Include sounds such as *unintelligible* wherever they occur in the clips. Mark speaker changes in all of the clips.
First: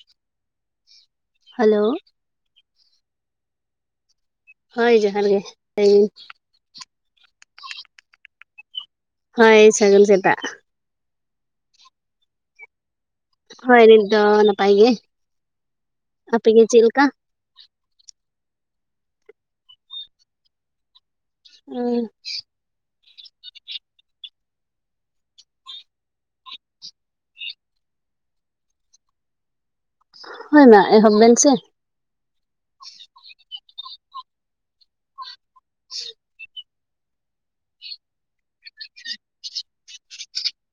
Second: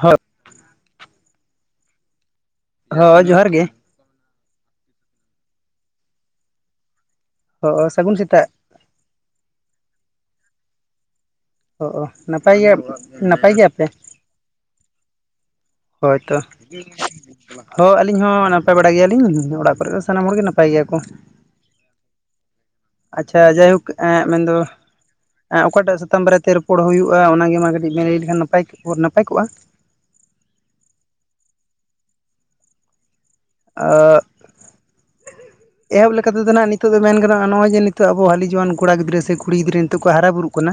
Speaker 1: ᱦᱳᱭ *unintelligible*
Speaker 2: ᱦᱮᱞᱳ ᱾
Speaker 1: ᱦᱚ ᱡᱚᱦᱟᱨ ᱜᱮ ᱾
Speaker 2: ᱦᱳᱭ ᱡᱚᱦᱟᱨ ᱜᱮ ᱾ ᱮᱭᱼᱼ
Speaker 1: ᱚ ᱥᱟᱹᱜᱩᱱ ᱥᱮᱛᱟᱜ ᱾
Speaker 2: ᱦᱳᱭ ᱥᱟᱹᱜᱩᱱ ᱥᱮᱛᱟᱜ ᱾
Speaker 1: ᱦᱚᱜᱼᱚ, ᱱᱟᱯᱟᱭ ᱜᱮᱭᱟ ᱵᱚ?
Speaker 2: ᱦᱚᱭ ᱱᱤᱛ ᱫᱚ ᱱᱟᱯᱟᱭ ᱜᱮᱭᱟ ᱾
Speaker 1: ᱦᱚᱭ ᱛᱚ ᱾ ᱦᱳᱭ ᱟᱹᱞᱤᱧ ᱦᱚᱸ ᱱᱟᱯᱟᱭ ᱵᱟᱲᱟ ᱜᱮᱭᱟᱞᱤᱧ, ᱚᱲᱟᱜ ᱠᱚᱨᱮ ᱫᱚ ᱥᱟᱱᱟᱢ ᱦᱚᱲᱜᱮ ᱱᱟᱯᱟᱭ ᱜᱮᱭᱟ ᱠᱚ ᱾
Speaker 2: ᱦᱩᱸ ᱾
Speaker 1: ᱟᱪᱪᱷᱟ ᱡᱟᱭᱦᱳᱠ ᱮᱸ ᱢᱮᱱᱫᱚᱼᱼ ᱟᱜ ᱚᱠᱟᱴᱟᱜ ᱥᱟᱛᱟᱢ ᱵᱟᱨᱮᱛᱮ ᱨᱚᱯᱚᱲ ᱦᱩᱭᱩᱜᱼᱟ, ᱚᱱᱟᱜᱮ ᱢᱟ ᱠᱟᱹᱴᱤᱡ ᱵᱮᱱ ᱞᱟᱹᱭ ᱞᱮᱠᱷᱟᱱ ᱱᱟᱯᱟᱭ, ᱱᱟᱯᱟᱭ ᱠᱚᱜᱼᱟ
Speaker 2: ᱦᱚᱭ ᱢᱟ ᱮᱦᱚᱵ ᱵᱮᱱ ᱥᱮ ᱾
Speaker 1: ᱚᱻ ᱮᱦᱚᱵ ᱞᱮᱠᱟᱛᱮ ᱫᱚ ᱱᱟᱜ ᱟᱹᱞᱤᱧᱼᱼ ᱱᱤᱛᱚᱜ ᱫᱚ ᱢᱮᱱ ᱜᱟᱱᱚᱜᱼᱟ ᱡᱮ ᱱᱤᱛᱚᱜ ᱟᱵᱚ ᱦᱟᱹᱞᱤ ᱡᱩᱣᱟᱹᱱ ᱠᱚᱲᱟ ᱜᱤᱫᱽᱨᱟᱹ ᱥᱮ ᱠᱩᱲᱤ ᱜᱤᱫᱽᱨᱟᱹ ᱱᱤᱛᱚᱜ ᱠᱚ ᱦᱟᱨᱟᱜ ᱵᱩᱨᱩᱜ ᱠᱟᱱᱟᱼᱼ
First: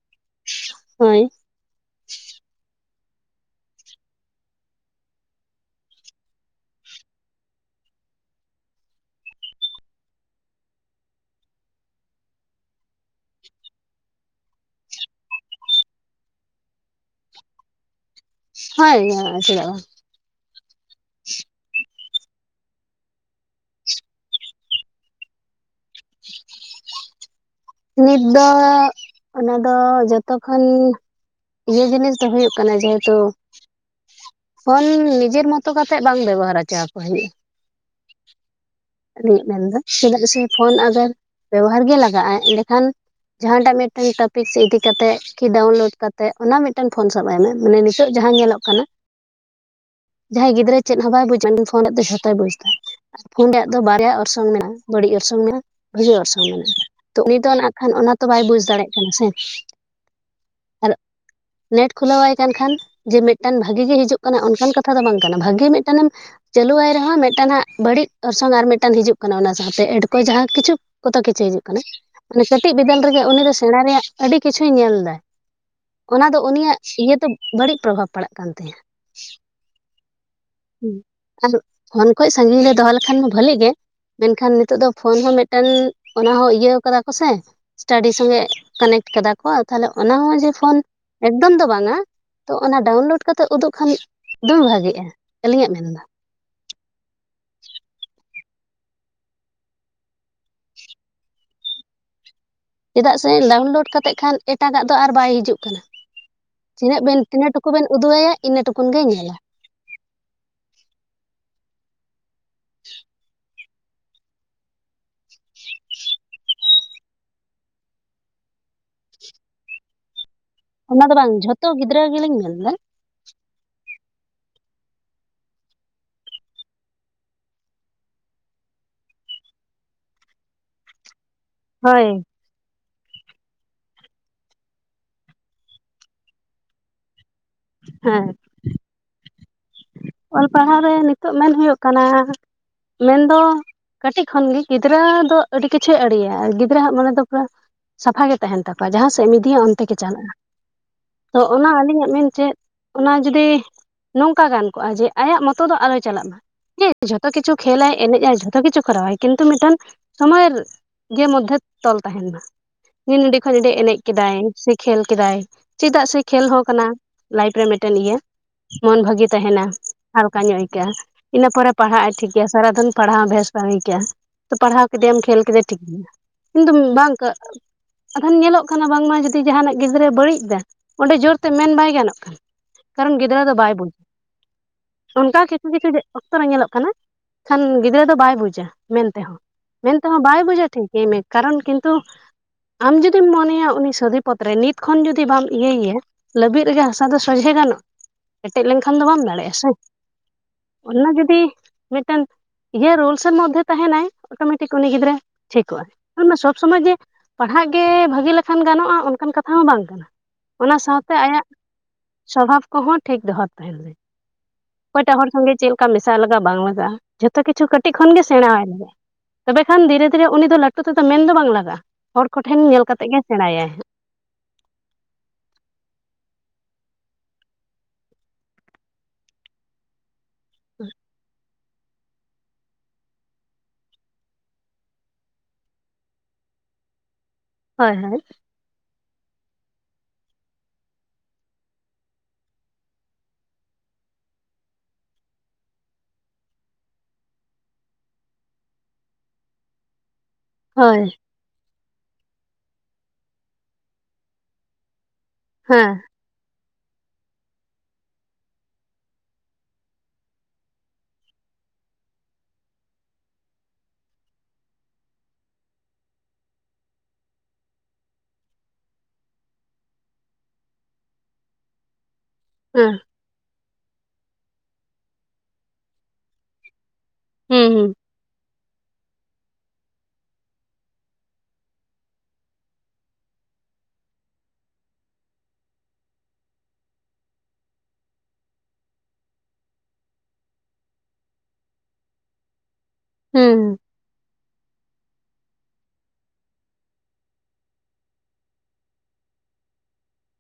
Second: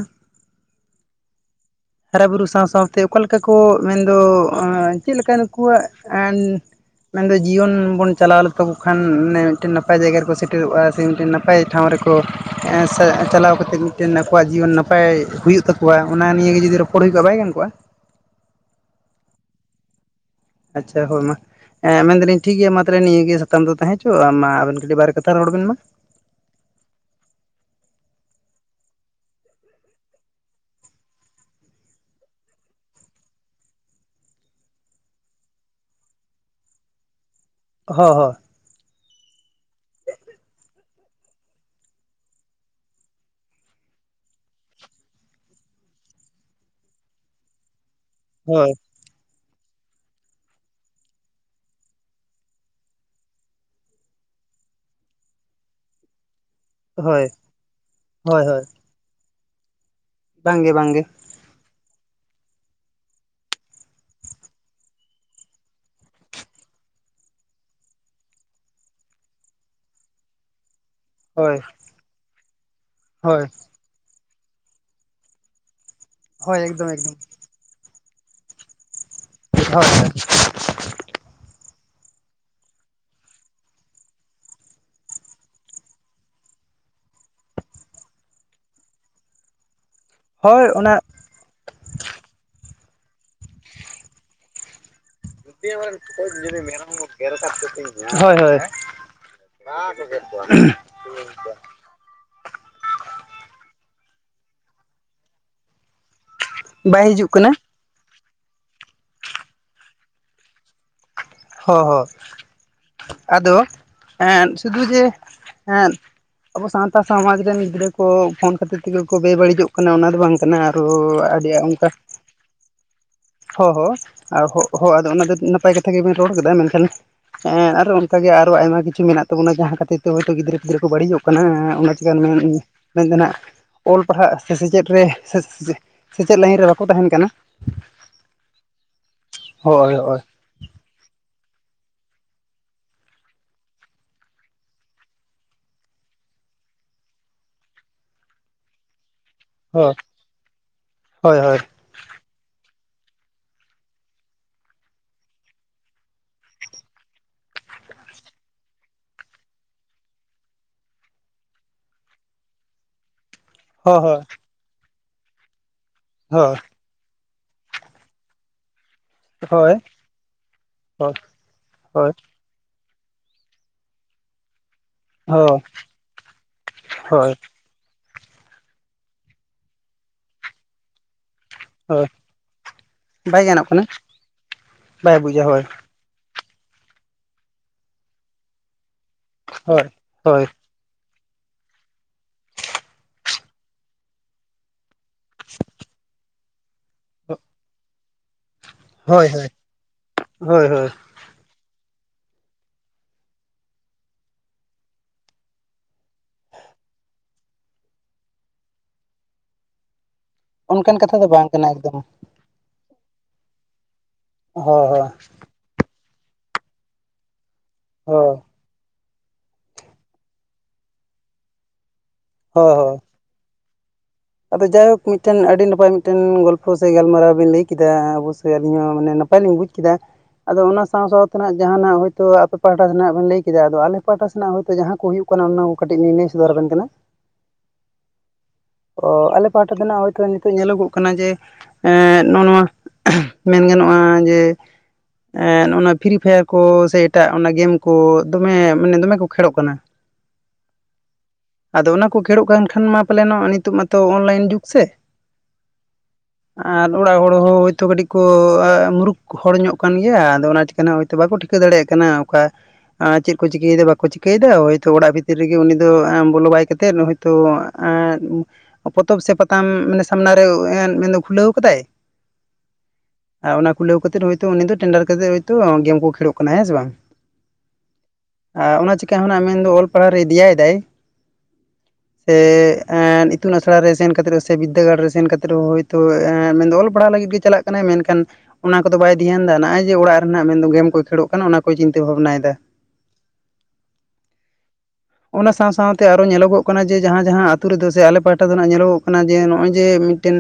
Speaker 2: ᱦᱚᱭ ᱾
Speaker 1: ᱦᱟᱨᱟ ᱵᱩᱨᱩ ᱥᱟᱶ ᱥᱟᱶ ᱛᱮ ᱚᱠᱟ ᱞᱮᱠᱟ ᱠᱚ ᱢᱮᱱᱫᱚ ᱮᱸ ᱪᱮᱫ ᱞᱮᱠᱟ ᱱᱩᱠᱩᱣᱟᱜ ᱮᱱᱼᱼ ᱢᱮᱱᱫᱚ ᱡᱤᱭᱚᱱ ᱵᱚᱱ ᱪᱟᱞᱟᱣ ᱞᱮᱛᱟ ᱠᱚ ᱠᱷᱟᱱᱮ ᱢᱤᱫᱴᱮᱱ ᱱᱟᱯᱟᱭ ᱡᱟᱭᱜᱟ ᱨᱮᱠᱚ ᱥᱮᱴᱮᱨᱚᱜᱼᱟ, ᱥᱮ *inaudible* ᱱᱟᱯᱼᱼ ᱱᱟᱯᱟᱭ ᱴᱷᱟᱶ ᱨᱮᱠᱚ ᱮᱸ ᱪᱟ ᱪᱟᱞᱟᱣ ᱠᱟᱛᱮ ᱢᱤᱫᱴᱮᱱ ᱟᱠᱚᱣᱟᱜ ᱡᱤᱭᱚᱱ ᱱᱟᱯᱟᱭ ᱦᱩᱭᱩᱜ ᱛᱟᱠᱚᱣᱟ ᱚᱱᱟ ᱱᱤᱭᱮ ᱜᱮ ᱡᱩᱫᱤᱼᱼ ᱨᱚᱯᱚᱲ ᱦᱩᱭ ᱠᱚᱜᱼᱟ, ᱵᱟᱭ ᱜᱟᱱ ᱠᱚᱜᱼᱟ?
Speaker 2: ᱦᱳᱭ ᱪᱮᱫᱟᱜ ᱵᱟᱝ ᱾
Speaker 1: ᱟᱪᱪᱷᱟ ᱦᱳᱭ ᱢᱟ ᱾ ᱦᱮᱸ ᱢᱮᱱᱫᱟ ᱞᱤᱧ ᱴᱷᱤᱠ ᱜᱮᱭᱟ ᱢᱟ ᱛᱟᱦᱚᱞᱮ ᱱᱤᱭᱟᱹ ᱥᱟᱛᱟᱢ ᱫᱚ ᱛᱟᱦᱮᱸ ᱦᱚᱪᱚ ᱟ ᱢᱟ ᱟᱵᱤᱱ ᱠᱟᱹᱴᱤᱡ ᱵᱟᱨ ᱠᱟᱛᱷᱟ ᱨᱚᱲ ᱵᱽᱱ ᱢᱟ ᱾
Speaker 2: ᱱᱤᱛ ᱫᱚ ᱚᱱᱟᱫᱚ ᱡᱚᱛᱚ ᱠᱷᱚᱱᱼᱼ ᱤᱭᱟᱹ ᱡᱤᱱᱤᱥ ᱫᱚ ᱦᱩᱭᱩᱜ ᱠᱟᱱᱟ ᱡᱮᱦᱮᱛᱩᱼᱼ ᱯᱷᱳᱱ ᱱᱤᱡᱮᱨ ᱢᱚᱛᱚ ᱠᱟᱛᱮᱜ ᱵᱟᱝ ᱵᱮᱵᱚᱦᱟᱨ ᱦᱚᱪᱚ ᱟᱠᱚ ᱦᱩᱭᱩᱜᱼᱟ᱾
Speaker 1: ᱦᱚ ᱦᱚ
Speaker 2: ᱟᱞᱤᱧᱟᱜ ᱢᱮᱱᱫᱚ ᱪᱮᱫᱟᱜ ᱥᱮ ᱯᱷᱳᱱ ᱟᱵᱤᱱ ᱵᱮᱵᱚᱦᱟᱨ ᱜᱮ ᱞᱟᱜᱟᱜᱼᱟ ᱮᱸᱰᱮᱠᱷᱟᱱ ᱡᱟᱦᱟᱸᱴᱟᱜ ᱢᱤᱫᱴᱟᱝ ᱴᱚᱯᱤᱠ ᱤᱫᱤ ᱠᱟᱛᱮ ᱠᱤ ᱰᱟᱣᱩᱱᱞᱳᱰ ᱠᱟᱛᱮ ᱚᱱᱟ ᱢᱤᱫᱴᱮᱱ ᱯᱷᱳᱱ ᱥᱟᱵᱟᱭ ᱢᱮ ᱢᱟᱱᱮ ᱱᱤᱛᱚᱜ ᱡᱟᱦᱟᱸ ᱧᱮᱞᱚᱜ
Speaker 1: ᱦᱳᱭ
Speaker 2: ᱠᱟᱱᱟ ᱡᱟᱦᱟᱸᱭ ᱜᱤᱫᱽᱨᱟᱹ ᱪᱮᱫ ᱦᱚᱸ ᱵᱟᱭ ᱵᱩᱡ ᱮᱫᱟ ᱯᱷᱳᱱ ᱨᱮᱭᱟᱜ ᱫᱚ ᱡᱷᱚᱛᱚᱭ ᱵᱩᱡ ᱮᱫᱟ ᱯᱷᱳᱱ ᱨᱮᱭᱟᱜ ᱫᱚ ᱵᱟᱨᱭᱟ ᱚᱨᱥᱚᱝ ᱢᱮᱱᱟᱜᱼᱟ ᱵᱟᱹᱲᱤᱡ ᱚᱨᱥᱚᱝ ᱢᱮᱱᱟᱜᱼᱟ ᱵᱷᱟᱹᱜᱤ ᱚᱨᱥᱚᱝ ᱢᱮᱱᱟᱜᱼᱟ ᱛᱚ
Speaker 1: ᱦᱳᱭ
Speaker 2: ᱩᱱᱤ ᱫᱚ ᱱᱟᱜ ᱠᱷᱟᱱ ᱚᱱᱟ ᱛᱚ ᱵᱟᱭ ᱵᱩᱡᱽ ᱫᱟᱲᱮᱭᱟᱜ ᱠᱟᱱᱟ ᱥᱮ
Speaker 1: ᱵᱟᱝ ᱜᱮ ᱵᱟᱝ
Speaker 2: ᱟᱨ
Speaker 1: ᱜᱮ
Speaker 2: ᱱᱮᱴ ᱠᱷᱩᱞᱟᱹᱣᱟᱭ ᱠᱟᱱ ᱠᱷᱟᱱ ᱡᱮ ᱢᱤᱫᱴᱟᱝ ᱵᱷᱟᱜᱤ ᱜᱮ ᱦᱤᱡᱩᱜ ᱠᱟᱱᱟ ᱚᱱᱠᱟᱱ ᱠᱟᱛᱷᱟ ᱫᱚ ᱵᱟᱝ ᱠᱟᱱᱟ ᱵᱷᱟᱹᱜᱮ ᱢᱤᱫᱴᱮᱱ ᱮᱢ ᱪᱟᱹᱞᱩᱣᱟᱭ ᱨᱮᱦᱚᱸ ᱢᱤᱫᱴᱟᱝ ᱵᱟᱹᱲᱤᱡ ᱚᱨᱥᱚᱝ ᱟᱨ ᱢᱤᱫᱴᱟᱝ ᱦᱤᱡᱩᱜ ᱠᱟᱱᱟ ᱚᱱᱟ ᱥᱟᱶᱛᱮ ᱮᱴᱠᱚ ᱡᱟᱦᱟᱸ ᱠᱤᱪᱷᱩ ᱠᱚᱛᱚ ᱠᱤᱪᱷᱩ
Speaker 1: ᱦᱳᱭ
Speaker 2: ᱦᱤᱡᱩᱜ ᱠᱟᱱᱟ ᱢᱟᱱᱮ ᱠᱟᱹᱴᱤᱡ ᱵᱤᱫᱟᱹᱞ ᱨᱮᱜᱮ
Speaker 1: ᱦᱳᱭ
Speaker 2: ᱩᱱᱤ ᱫᱚ ᱥᱮᱬᱟ ᱨᱮᱭᱟᱜ ᱟᱹᱰᱤ ᱠᱤᱪᱷᱩᱭ ᱧᱮᱞ ᱫᱟᱭ ᱚᱱᱟ ᱫᱚ
Speaker 1: ᱦᱳᱭ
Speaker 2: ᱩᱱᱤᱭᱟᱜ
Speaker 1: ᱮᱠᱫᱚᱢ ᱮᱠᱫᱚᱢ
Speaker 2: ᱤᱭᱟᱹᱛᱮ ᱵᱟᱹᱲᱤᱡ ᱯᱨᱚᱵᱷᱟᱵᱽ ᱯᱟᱲᱟᱜ ᱠᱟᱱ ᱛᱟᱭᱟ
Speaker 1: ᱦᱳᱭ *unintelligible*
Speaker 2: ᱟᱨ ᱯᱷᱳᱱ ᱠᱷᱚᱡ ᱥᱟᱺᱜᱤᱧ ᱨᱮ ᱫᱚᱦᱚ ᱞᱮᱠᱷᱟᱱ ᱢᱟ ᱵᱷᱟᱞᱤ ᱜᱮ ᱢᱮᱱᱠᱷᱟᱱ ᱱᱤᱛᱚᱜ ᱫᱚ ᱯᱷᱳᱱ ᱦᱚᱸ ᱢᱤᱫᱴᱟᱝ ᱚᱱᱟ ᱦᱚᱸ ᱤᱭᱟᱹ ᱠᱟᱫᱟ ᱠᱚ ᱥᱮ ᱥᱴᱟᱰᱤ ᱥᱚᱸᱜᱮ ᱠᱟᱱᱮᱠᱴ ᱠᱟᱫᱟ ᱠᱚ ᱛᱟᱦᱞᱮ ᱚᱱᱟ
Speaker 1: ᱦᱳᱭ
Speaker 2: ᱯᱷᱳᱱ
Speaker 1: ᱚᱱᱟ
Speaker 2: ᱮᱠᱫᱚᱢ ᱫᱚ ᱵᱟᱝᱼᱟ ᱛᱚ ᱚᱱᱟ ᱰᱟᱣᱩᱱᱞᱳᱰ ᱠᱟᱛᱮᱜ ᱩᱫᱩᱜ ᱠᱷᱟᱱ ᱫᱩᱢ ᱵᱷᱟᱹᱜᱮᱜᱼᱟ᱾
Speaker 1: *unintelligible* ᱦᱳᱭ ᱦᱳᱭ *unintelligible*
Speaker 2: ᱪᱮᱫᱟᱜ ᱥᱮ ᱰᱟᱣᱩᱱᱞᱳᱰ ᱠᱟᱛᱮᱜ ᱠᱷᱟᱱ ᱮᱴᱟᱜᱟᱜ ᱫᱚ ᱟᱨ ᱵᱟᱭ ᱦᱤᱡᱩᱜ ᱠᱟᱱᱟ ᱛᱤᱱᱟᱹᱜ
Speaker 1: ᱵᱟᱭ
Speaker 2: ᱵᱮᱱ
Speaker 1: ᱦᱤᱡᱩᱜ ᱠᱟᱱᱟ
Speaker 2: ᱛᱤᱱᱟᱹᱜ ᱴᱩᱠᱩ ᱵᱮᱱ ᱩᱫᱩᱜ ᱟᱭᱟ ᱤᱱᱟᱹ ᱴᱩᱠᱩ ᱜᱮ ᱧᱮᱞᱟ
Speaker 1: ᱦᱚ ᱦᱚ ᱟᱫᱚ ᱮᱜ ᱥᱩᱫᱩ ᱡᱮ ᱦᱮᱸ ᱟᱵᱚ ᱥᱟᱶ ᱥᱟᱶᱛᱟ ᱥᱚᱢᱟᱡᱽ ᱨᱮᱱ ᱜᱤᱫᱽᱨᱟᱹ ᱠᱚ ᱯᱷᱳᱱ ᱠᱷᱟᱹᱛᱤᱨ ᱛᱮᱜᱮ ᱠᱚ ᱵᱮ-ᱵᱟᱹᱲᱤᱡᱚᱜ ᱠᱟᱱᱟ ᱚᱱᱟ ᱫᱚ ᱵᱟᱝ ᱛᱮᱱᱟᱜ ᱟᱨᱚ
Speaker 2: ᱫᱚ ᱵᱟᱝ
Speaker 1: ᱟᱹᱰᱤ
Speaker 2: ᱡᱷᱚᱛᱚ
Speaker 1: ᱚᱱᱠᱟ
Speaker 2: ᱜᱤᱫᱽᱨᱟᱹ ᱚᱱᱟ ᱜᱮᱞᱤᱧ ᱢᱮᱱ ᱫᱟ
Speaker 1: ᱦᱚᱸ ᱦᱚᱸ ᱦᱚᱸ ᱟᱫᱚ ᱚᱱᱟᱫᱚ ᱱᱟᱯᱟᱭ ᱠᱟᱛᱷᱟ ᱜᱮᱵᱮᱱ ᱨᱚᱲ ᱠᱮᱫᱟ ᱢᱮᱱᱠᱷᱟᱱ ᱦᱮᱸ ᱟᱨᱚ ᱚᱱᱠᱟᱜ ᱜᱮ ᱟᱨᱚ ᱟᱭᱢᱟ ᱠᱤᱪᱷᱩ ᱢᱮᱱᱟᱜ ᱛᱟᱚᱱᱟ ᱡᱟᱦᱟᱸ ᱠᱷᱟᱹᱤᱨ ᱛᱮ ᱦᱳᱭ ᱛᱚ ᱜᱤᱫᱽᱨᱟᱹ ᱯᱤᱫᱽᱨᱟᱹ ᱠᱚ ᱵᱟᱹᱲᱤᱡᱚᱜ ᱠᱟᱱᱟ ᱚᱱᱟ
Speaker 2: ᱦᱳᱭ
Speaker 1: ᱪᱤᱠᱟᱹᱱ ᱢᱮᱱ ᱢᱮᱱ ᱛᱮᱱᱟᱜ ᱚᱞ ᱯᱟᱲᱦᱟᱜ ᱥᱮ ᱥᱮᱪᱮᱫ ᱨᱮ ᱥᱮᱪᱮᱫ ᱞᱟᱭᱤᱱ ᱨᱮ ᱵᱟᱠᱚ ᱛᱟᱦᱮᱱ ᱠᱟᱱᱟ
Speaker 2: ᱦᱮᱸ
Speaker 1: ᱦᱳᱭ ᱦᱳᱭ
Speaker 2: ᱚᱞ ᱯᱟᱲᱦᱟᱣ ᱨᱮ ᱱᱤᱛᱚᱜ ᱢᱮᱱ ᱦᱩᱭᱩᱜ ᱠᱟᱱᱟ ᱢᱮᱱ ᱫᱚ ᱠᱟᱹᱴᱤᱡ ᱠᱷᱚᱱ ᱜᱮ ᱜᱤᱫᱽᱨᱟᱹ ᱫᱚ ᱟᱹᱰᱤ ᱠᱤᱪᱷᱩᱭ ᱟᱹᱲᱤᱭᱟ ᱟᱨ ᱜᱤᱫᱽᱨᱟᱹ ᱦᱟᱸᱜ ᱢᱚᱱᱮ ᱫᱚ ᱯᱩᱨᱟᱹ ᱥᱟᱯᱷᱟ ᱜᱮ ᱛᱟᱦᱮᱱ ᱛᱟᱠᱚᱣᱟ ᱡᱟᱦᱟᱸ ᱥᱮᱫ ᱮᱢ ᱤᱫᱤᱭᱟ ᱚᱱᱛᱮ
Speaker 1: ᱦᱳᱭ
Speaker 2: ᱜᱮ ᱪᱟᱞᱟᱜᱼᱟ
Speaker 1: ᱦᱳᱭ
Speaker 2: ᱛᱚ
Speaker 1: ᱦᱳᱭ
Speaker 2: ᱚᱱᱟ ᱟᱹᱞᱤᱧᱟᱜ ᱢᱮᱱ ᱪᱮᱫ ᱚᱱᱟ ᱡᱩᱫᱤ ᱚᱱᱠᱟ ᱜᱟᱱ ᱠᱚᱜᱼᱟ ᱡᱮ ᱟᱭᱟᱜ ᱢᱚᱛᱚ ᱫᱚ ᱟᱞᱚᱭ ᱪᱟᱞᱟᱜ ᱢᱟ *unintelligible* ᱡᱷᱚᱛᱚ ᱠᱤᱪᱷᱩ ᱠᱷᱮᱞᱟᱭ ᱮᱱᱮᱡ ᱟᱭ ᱡᱷᱚᱛᱚ ᱠᱤᱪᱷᱩ ᱠᱚᱨᱟᱣᱟᱭ ᱠᱤᱱᱛᱩ ᱢᱤᱫᱴᱟᱱ ᱥᱚᱢᱚᱭ ᱜᱮ ᱢᱚᱫᱽᱫᱷᱮ ᱛᱚᱞ ᱛᱟᱦᱮᱱ ᱢᱟ ᱱᱤᱱ ᱱᱚᱰᱮ ᱠᱷᱚᱱ ᱱᱚᱰᱮ
Speaker 1: ᱦᱳᱭ
Speaker 2: ᱮᱱᱮᱡ ᱠᱮᱫᱟᱭ ᱥᱮ ᱠᱷᱮᱞ ᱠᱮᱫᱟᱭ ᱪᱮᱫᱟᱜ ᱥᱮ ᱠᱷᱮᱞ
Speaker 1: ᱦᱳᱭ
Speaker 2: ᱦᱚᱸ ᱠᱟᱱᱟ ᱞᱟᱭᱤᱯᱷ ᱨᱮ ᱢᱤᱫᱴᱮᱱ ᱤᱭᱟᱹ ᱢᱚᱱ ᱵᱷᱟᱹᱜᱤ ᱛᱟᱦᱮᱱᱟ
Speaker 1: ᱦᱳᱭ
Speaker 2: ᱦᱟᱞᱠᱟ ᱧᱚᱜ ᱟᱹᱭᱠᱟᱹᱜᱼᱟ
Speaker 1: ᱦᱳᱭ
Speaker 2: ᱤᱱᱟᱹ ᱯᱚᱨᱮ
Speaker 1: ᱦᱳᱭ
Speaker 2: ᱯᱟᱲᱦᱟᱜᱼᱟᱭ ᱴᱷᱤᱠ ᱛᱟᱭ ᱥᱟᱨᱟ ᱫᱤᱱ ᱯᱟᱲᱟᱣ ᱦᱚᱸ ᱵᱷᱮᱥ ᱵᱟᱝ ᱟᱹᱭᱠᱟᱹᱜᱼᱟ ᱾ ᱯᱟᱲᱦᱟᱣ ᱠᱮᱫᱮᱭᱟᱢ ᱠᱷᱮᱞ
Speaker 1: ᱦᱳᱭ
Speaker 2: ᱠᱮᱫᱮ ᱴᱷᱤᱠ ᱜᱮᱭᱟ ᱠᱤᱱᱛᱩ ᱵᱟᱝ
Speaker 1: ᱦᱳᱭ
Speaker 2: ᱠᱟᱹᱜᱼᱼ ᱟᱠᱷᱟᱱ ᱧᱮᱞᱚᱜ ᱠᱟᱱᱟ ᱵᱟᱝᱢᱟ ᱡᱩᱫᱤ ᱡᱟᱦᱟᱱᱟᱜ ᱜᱤᱫᱽᱨᱟᱹᱭ ᱵᱟᱹᱲᱤᱡ ᱮᱫᱟᱼᱼ ᱚᱸᱰᱮ ᱡᱳᱨ ᱛᱮ ᱢᱮᱱ ᱵᱟᱭ
Speaker 1: ᱦᱳᱭ
Speaker 2: ᱜᱟᱱᱚᱜ ᱠᱟᱱᱟ, ᱠᱟᱨᱚᱱ ᱜᱤᱫᱽᱨᱟᱹ ᱫᱚ
Speaker 1: ᱜᱟᱱᱚᱜ
Speaker 2: ᱵᱟᱭ
Speaker 1: ᱠᱟᱱᱟ
Speaker 2: ᱵᱩᱡᱽ-ᱟ ᱾
Speaker 1: ᱵᱟᱭ
Speaker 2: ᱚᱱᱠᱟ
Speaker 1: ᱵᱩᱡᱟ ᱦᱳᱭ
Speaker 2: ᱠᱤᱪᱷᱩ ᱠᱤᱪᱷᱩ ᱚᱠᱛᱚ ᱨᱮ ᱧᱮᱞᱚᱜ ᱠᱟᱱᱟ ᱠᱷᱟᱱ ᱜᱤᱫᱽᱨᱟᱹ ᱫᱚ ᱵᱟᱭ ᱵᱩᱡᱟ ᱢᱮᱱᱛᱮ ᱦᱚᱸ
Speaker 1: ᱦᱳᱭ
Speaker 2: ᱾ ᱢᱮᱱ ᱛᱮᱦᱚᱸ ᱵᱟᱭ
Speaker 1: ᱦᱳᱭ
Speaker 2: ᱵᱩᱡᱟ ᱴᱷᱤᱠ ᱜᱮ, ᱢᱮ ᱠᱟᱨᱚᱱ ᱠᱤᱱᱛᱩ ᱟᱢ ᱡᱩᱫᱤᱢ ᱢᱚᱱᱮᱭᱟ ᱩᱱᱤ ᱥᱚᱨᱤᱯᱷᱼᱼ ᱯᱚᱫ ᱨᱮ ᱱᱤᱛ ᱠᱷᱚᱱ ᱡᱩᱫᱤ ᱵᱟᱢ ᱤᱭᱟᱹ ᱭᱮᱭᱟ ᱞᱟᱹᱵᱤᱫ ᱨᱮᱜᱮ ᱦᱟᱥᱟ ᱫᱚ ᱥᱚᱡᱷᱮ ᱜᱟᱱᱚᱜᱼᱟ ᱾ ᱠᱴᱮᱡ ᱞᱮᱱᱠᱷᱟᱱ ᱫᱚ ᱵᱟᱢ
Speaker 1: ᱦᱳᱭ ᱦᱳᱭ
Speaker 2: ᱫᱟᱲᱮᱭᱟᱜᱼᱟ ᱥᱮ,
Speaker 1: ᱦᱳᱭ ᱦᱳᱭ
Speaker 2: ᱚᱱᱟ ᱡᱩᱫᱤᱼᱼ ᱢᱤᱫᱴᱮᱱ ᱤᱭᱟᱹ ᱨᱩᱞᱥ ᱨᱮ ᱢᱚᱫᱽᱫᱷᱮ ᱛᱟᱦᱮᱱᱟᱭ ᱚᱴᱳᱢᱮᱴᱤᱠ ᱩᱱᱤ ᱜᱤᱫᱽᱨᱟᱹ ᱴᱷᱤᱠᱚᱜ-ᱟᱭ ᱾ ᱥᱚᱵᱽ ᱥᱚᱢᱚᱭ ᱜᱮ ᱯᱟᱲᱦᱟᱜ ᱜᱮ ᱵᱷᱟᱹᱜᱤ ᱞᱮᱠᱷᱟᱱ ᱜᱟᱱᱚᱜᱼᱟ ᱚᱱᱠᱟᱱ ᱠᱟᱛᱷᱟ ᱦᱚᱸ ᱵᱟᱝ ᱠᱟᱱᱟ ᱾ ᱚᱱᱟ
Speaker 1: ᱚᱱᱠᱟᱱ
Speaker 2: ᱥᱟᱶᱛᱮ
Speaker 1: ᱠᱟᱛᱷᱟ ᱫᱚ
Speaker 2: ᱟᱭᱟᱜᱼᱼ
Speaker 1: ᱵᱟᱝ ᱠᱟᱱᱟ ᱮᱠᱫᱚᱢ
Speaker 2: ᱥᱚᱵᱷᱟᱵ ᱠᱚᱦᱚᱸ ᱴᱷᱤᱠ ᱫᱚᱦᱟᱨ ᱛᱟᱦᱮᱱ ᱢᱮ,
Speaker 1: ᱦᱳᱭ ᱦᱳᱭ
Speaker 2: ᱚᱠᱚᱭᱴᱟᱜ ᱦᱚᱲ ᱥᱚᱸᱜᱮ ᱪᱮᱫ ᱞᱮᱠᱟ ᱢᱮᱥᱟᱜ ᱞᱟᱜᱟᱜ-ᱟ ᱵᱟᱝ ᱞᱟᱜᱟᱜᱼᱟ ᱾ ᱡᱷᱚᱛᱚ ᱠᱤᱪᱷᱩ ᱠᱟᱹᱴᱤᱡ ᱠᱷᱚᱱ ᱜᱮ
Speaker 1: ᱦᱳᱭ
Speaker 2: ᱥᱮᱬᱟᱸᱣᱟᱭ ᱢᱮ ᱾ ᱛᱚᱵᱮ ᱠᱷᱟᱱ ᱫᱷᱤᱨᱮ ᱫᱷᱤᱨᱮ ᱩᱱᱤ ᱫᱚ ᱞᱟᱹᱴᱩ ᱛᱮᱫᱚ ᱢᱮᱱ ᱫᱚ ᱵᱟᱝ ᱞᱟᱜᱟᱜᱼᱟ, ᱦᱚᱲ ᱠᱚᱴᱷᱮᱱ
Speaker 1: ᱦᱳᱭ
Speaker 2: ᱧᱮᱞ
Speaker 1: ᱦᱳᱭ
Speaker 2: ᱠᱟᱛᱮᱫ ᱜᱮᱭ ᱥᱮᱬᱟᱸᱭᱟᱭ ᱾
Speaker 1: ᱟᱫᱚ ᱡᱟᱭᱦᱳᱠ ᱢᱤᱫᱴᱮᱱ ᱟᱹᱰᱤ ᱱᱟᱯᱟᱭ ᱢᱤᱫᱴᱮᱱ ᱜᱚᱞᱯᱷᱚ ᱥᱮ ᱜᱟᱞᱢᱟᱨᱟᱣ ᱵᱤᱱ ᱞᱟᱹᱭ ᱠᱮᱫᱟ ᱚᱵᱳᱥᱥᱚᱭ ᱟᱹᱞᱤᱧ ᱦᱚᱸ ᱢᱟᱱᱮ ᱱᱟᱯᱟᱭ ᱞᱤᱧ ᱵᱩᱡᱽ ᱠᱮᱫᱟ ᱾ ᱠᱮᱫᱟ, ᱟᱫᱚ ᱚᱱᱟ ᱥᱟᱶ ᱥᱟᱶᱛᱮ ᱡᱟᱦᱟᱱᱟᱜ ᱦᱚᱭᱛᱚᱼᱼ ᱯᱟᱦᱴᱟ ᱥᱮᱱᱟᱜ ᱵᱮᱱ ᱞᱟᱹᱭ ᱠᱮᱫᱟ ᱾ ᱟᱞᱮ ᱯᱟᱦᱴᱟ ᱥᱮᱱᱟᱜ ᱦᱚᱭᱛᱳ ᱡᱟᱦᱟᱸ ᱠᱚ ᱦᱩᱭᱩᱜ ᱠᱟᱱᱟ ᱚᱱᱟ ᱠᱚ ᱠᱟᱹᱴᱤᱡ ᱞᱟᱹᱭ ᱥᱚᱫᱚᱨ ᱵᱮᱱ ᱠᱟᱱᱟ ᱾
Speaker 2: ᱦᱚᱭ ᱦᱚᱭ ᱾
Speaker 1: ᱚ ᱟᱞᱮ ᱯᱟᱦᱟᱴᱟ ᱫᱚ ᱱᱟᱜ ᱦᱚᱭᱛᱳ ᱱᱤᱛᱳᱜ ᱧᱮᱞᱚᱜᱚᱜ ᱠᱟᱱᱟ ᱡᱮᱼᱼ ᱱᱚᱜᱼᱚ ᱱᱚᱣᱟ ᱢᱮᱱ ᱜᱟᱱᱚᱜᱼᱟ ᱡᱮᱼᱼ ᱚᱱᱟ ᱯᱷᱨᱤ ᱯᱷᱟᱭᱟᱨ ᱠᱚ ᱥᱮ ᱮᱴᱟᱜ ᱚᱱᱟ ᱜᱮᱢ ᱠᱚ ᱫᱚᱢᱮ ᱢᱟᱱᱮ ᱫᱚᱢᱮ ᱠᱚ ᱠᱷᱮᱞᱚᱜ ᱠᱟᱱᱟ ᱾ *inaudible*
Speaker 2: ᱦᱳᱭ ᱾
Speaker 1: ᱟᱫᱚ ᱚᱱᱟ ᱠᱚ ᱠᱮᱲᱚᱜ ᱠᱟᱱ ᱠᱷᱟᱱ ᱢᱟ ᱯᱟᱞᱮᱱᱚᱜ ᱱᱤᱛᱚᱜ ᱢᱟ ᱛᱚ ᱚᱱᱞᱟᱭᱤᱱ ᱡᱩᱜᱽ ᱥᱮ ᱾
Speaker 2: ᱦᱮᱸ ᱾
Speaker 1: ᱟᱨ ᱚᱲᱟᱜ ᱦᱚᱲ ᱦᱚᱸ ᱦᱳᱭᱛᱳ ᱠᱟᱹᱴᱤᱡ ᱠᱚ ᱢᱩᱨᱩᱠᱷᱼᱼ ᱦᱚᱲ ᱧᱚᱜ ᱠᱟᱱ ᱜᱮᱭᱟ ᱟᱫᱚ ᱚᱱᱟ ᱪᱤᱠᱟᱹ ᱱᱟᱜ ᱦᱚᱭᱛᱳ ᱵᱟᱠᱚ ᱴᱷᱤᱠᱟᱹ ᱫᱟᱲᱮᱭᱟᱜ ᱠᱟᱱᱟ, ᱚᱠᱟᱼᱼ ᱪᱮᱫ ᱠᱚ ᱪᱤᱠᱟᱹᱭᱮᱫᱟ ᱵᱟᱠᱚ ᱪᱤᱠᱟᱹᱭᱮᱫᱟ ᱦᱚᱭᱛᱚ ᱚᱲᱟᱜ ᱵᱷᱤᱛᱤᱨ ᱨᱮᱜᱮ ᱩᱱᱤ ᱫᱚ ᱵᱚᱞᱚ ᱵᱟᱭ ᱠᱟᱛᱮᱫ ᱱᱚᱜᱼᱚᱭᱼᱼ ᱛᱚ ᱮᱸᱫ ᱯᱚᱛᱚᱵ ᱥᱮ ᱯᱟᱛᱟᱢ ᱢᱟᱱᱮ ᱥᱟᱢᱱᱟ ᱨᱮ ᱢᱮᱱ ᱫᱚ ᱠᱷᱩᱞᱟᱹᱣ ᱟᱠᱟᱫᱟᱭ ᱾
Speaker 2: ᱦᱮᱸ ᱾
Speaker 1: ᱟᱨ ᱚᱱᱟ ᱠᱷᱩᱞᱟᱹᱣ ᱠᱟᱛᱮᱫ ᱦᱩᱭ ᱛᱚ ᱩᱱᱤ ᱫᱚ ᱴᱮᱱᱰᱟᱨ ᱠᱟᱛᱮ ᱦᱳᱭ ᱛᱚ ᱜᱮᱢ ᱠᱚ ᱠᱷᱮᱞᱳᱚᱜ ᱠᱟᱱᱟᱭ ᱦᱮᱸ ᱥᱮ ᱵᱟᱝ ᱾
Speaker 2: ᱦᱩᱸ ᱦᱩᱸ᱾
Speaker 1: ᱟᱨ ᱚᱱᱟ ᱪᱤᱠᱟᱹ ᱱᱟᱜ ᱢᱮᱱ ᱫᱚ ᱚᱞ ᱯᱟᱲᱦᱟᱣ ᱨᱮ ᱫᱤᱭᱟᱭᱫᱟᱭ ᱾ ᱥᱮ ᱮᱱᱰᱼᱼ ᱤᱛᱩᱱ ᱟᱥᱲᱟ ᱨᱮ ᱥᱮᱱ ᱠᱟᱛᱮ ᱥᱮ ᱵᱤᱫᱽᱫᱟᱹᱜᱟᱲ ᱨᱮ ᱥᱮᱱ ᱠᱟᱛᱮᱫ ᱦᱚᱭᱛᱳ ᱢᱮᱱ ᱫᱚ ᱚᱞ ᱯᱟᱲᱦᱟᱜ ᱞᱟᱹᱜᱤᱫ ᱜᱮ ᱪᱟᱞᱟᱜ ᱠᱟᱱᱟᱭ ᱢᱮᱱᱠᱷᱟᱱ ᱚᱱᱟ ᱠᱚᱫᱚ ᱵᱟᱭ ᱫᱷᱮᱭᱟᱱ ᱫᱟ ᱱᱚᱜᱼᱚᱭ ᱡᱮ ᱚᱲᱟᱜ ᱨᱮᱱᱟᱜ ᱢᱮᱱᱫᱚ ᱜᱮᱢ ᱠᱚ ᱠᱷᱮᱞᱳᱜ ᱠᱟᱱᱟ ᱚᱱᱟ ᱠᱚᱭ ᱪᱤᱱᱛᱟᱹ ᱵᱷᱟᱵᱽᱱᱟᱭᱫᱟ ᱾
Speaker 2: ᱦᱩᱸ ᱾
Speaker 1: ᱚᱱᱟ ᱥᱟᱶ ᱥᱟᱶᱛᱮ ᱟᱨᱚ ᱧᱮᱞᱚᱜᱚᱜ ᱠᱟᱱᱟ ᱡᱮ ᱡᱟᱦᱟᱸ ᱡᱟᱦᱟᱸ ᱟᱹᱛᱩ ᱨᱮᱫᱚ ᱥᱮ ᱟᱞᱮ ᱯᱟᱦᱴᱟ ᱫᱚ ᱦᱟᱸᱜ ᱧᱮᱞᱚᱜᱚᱜ ᱠᱟᱱᱟ ᱡᱮ ᱱᱚᱜᱼᱚᱭ ᱡᱮ ᱢᱤᱫᱴᱮᱱ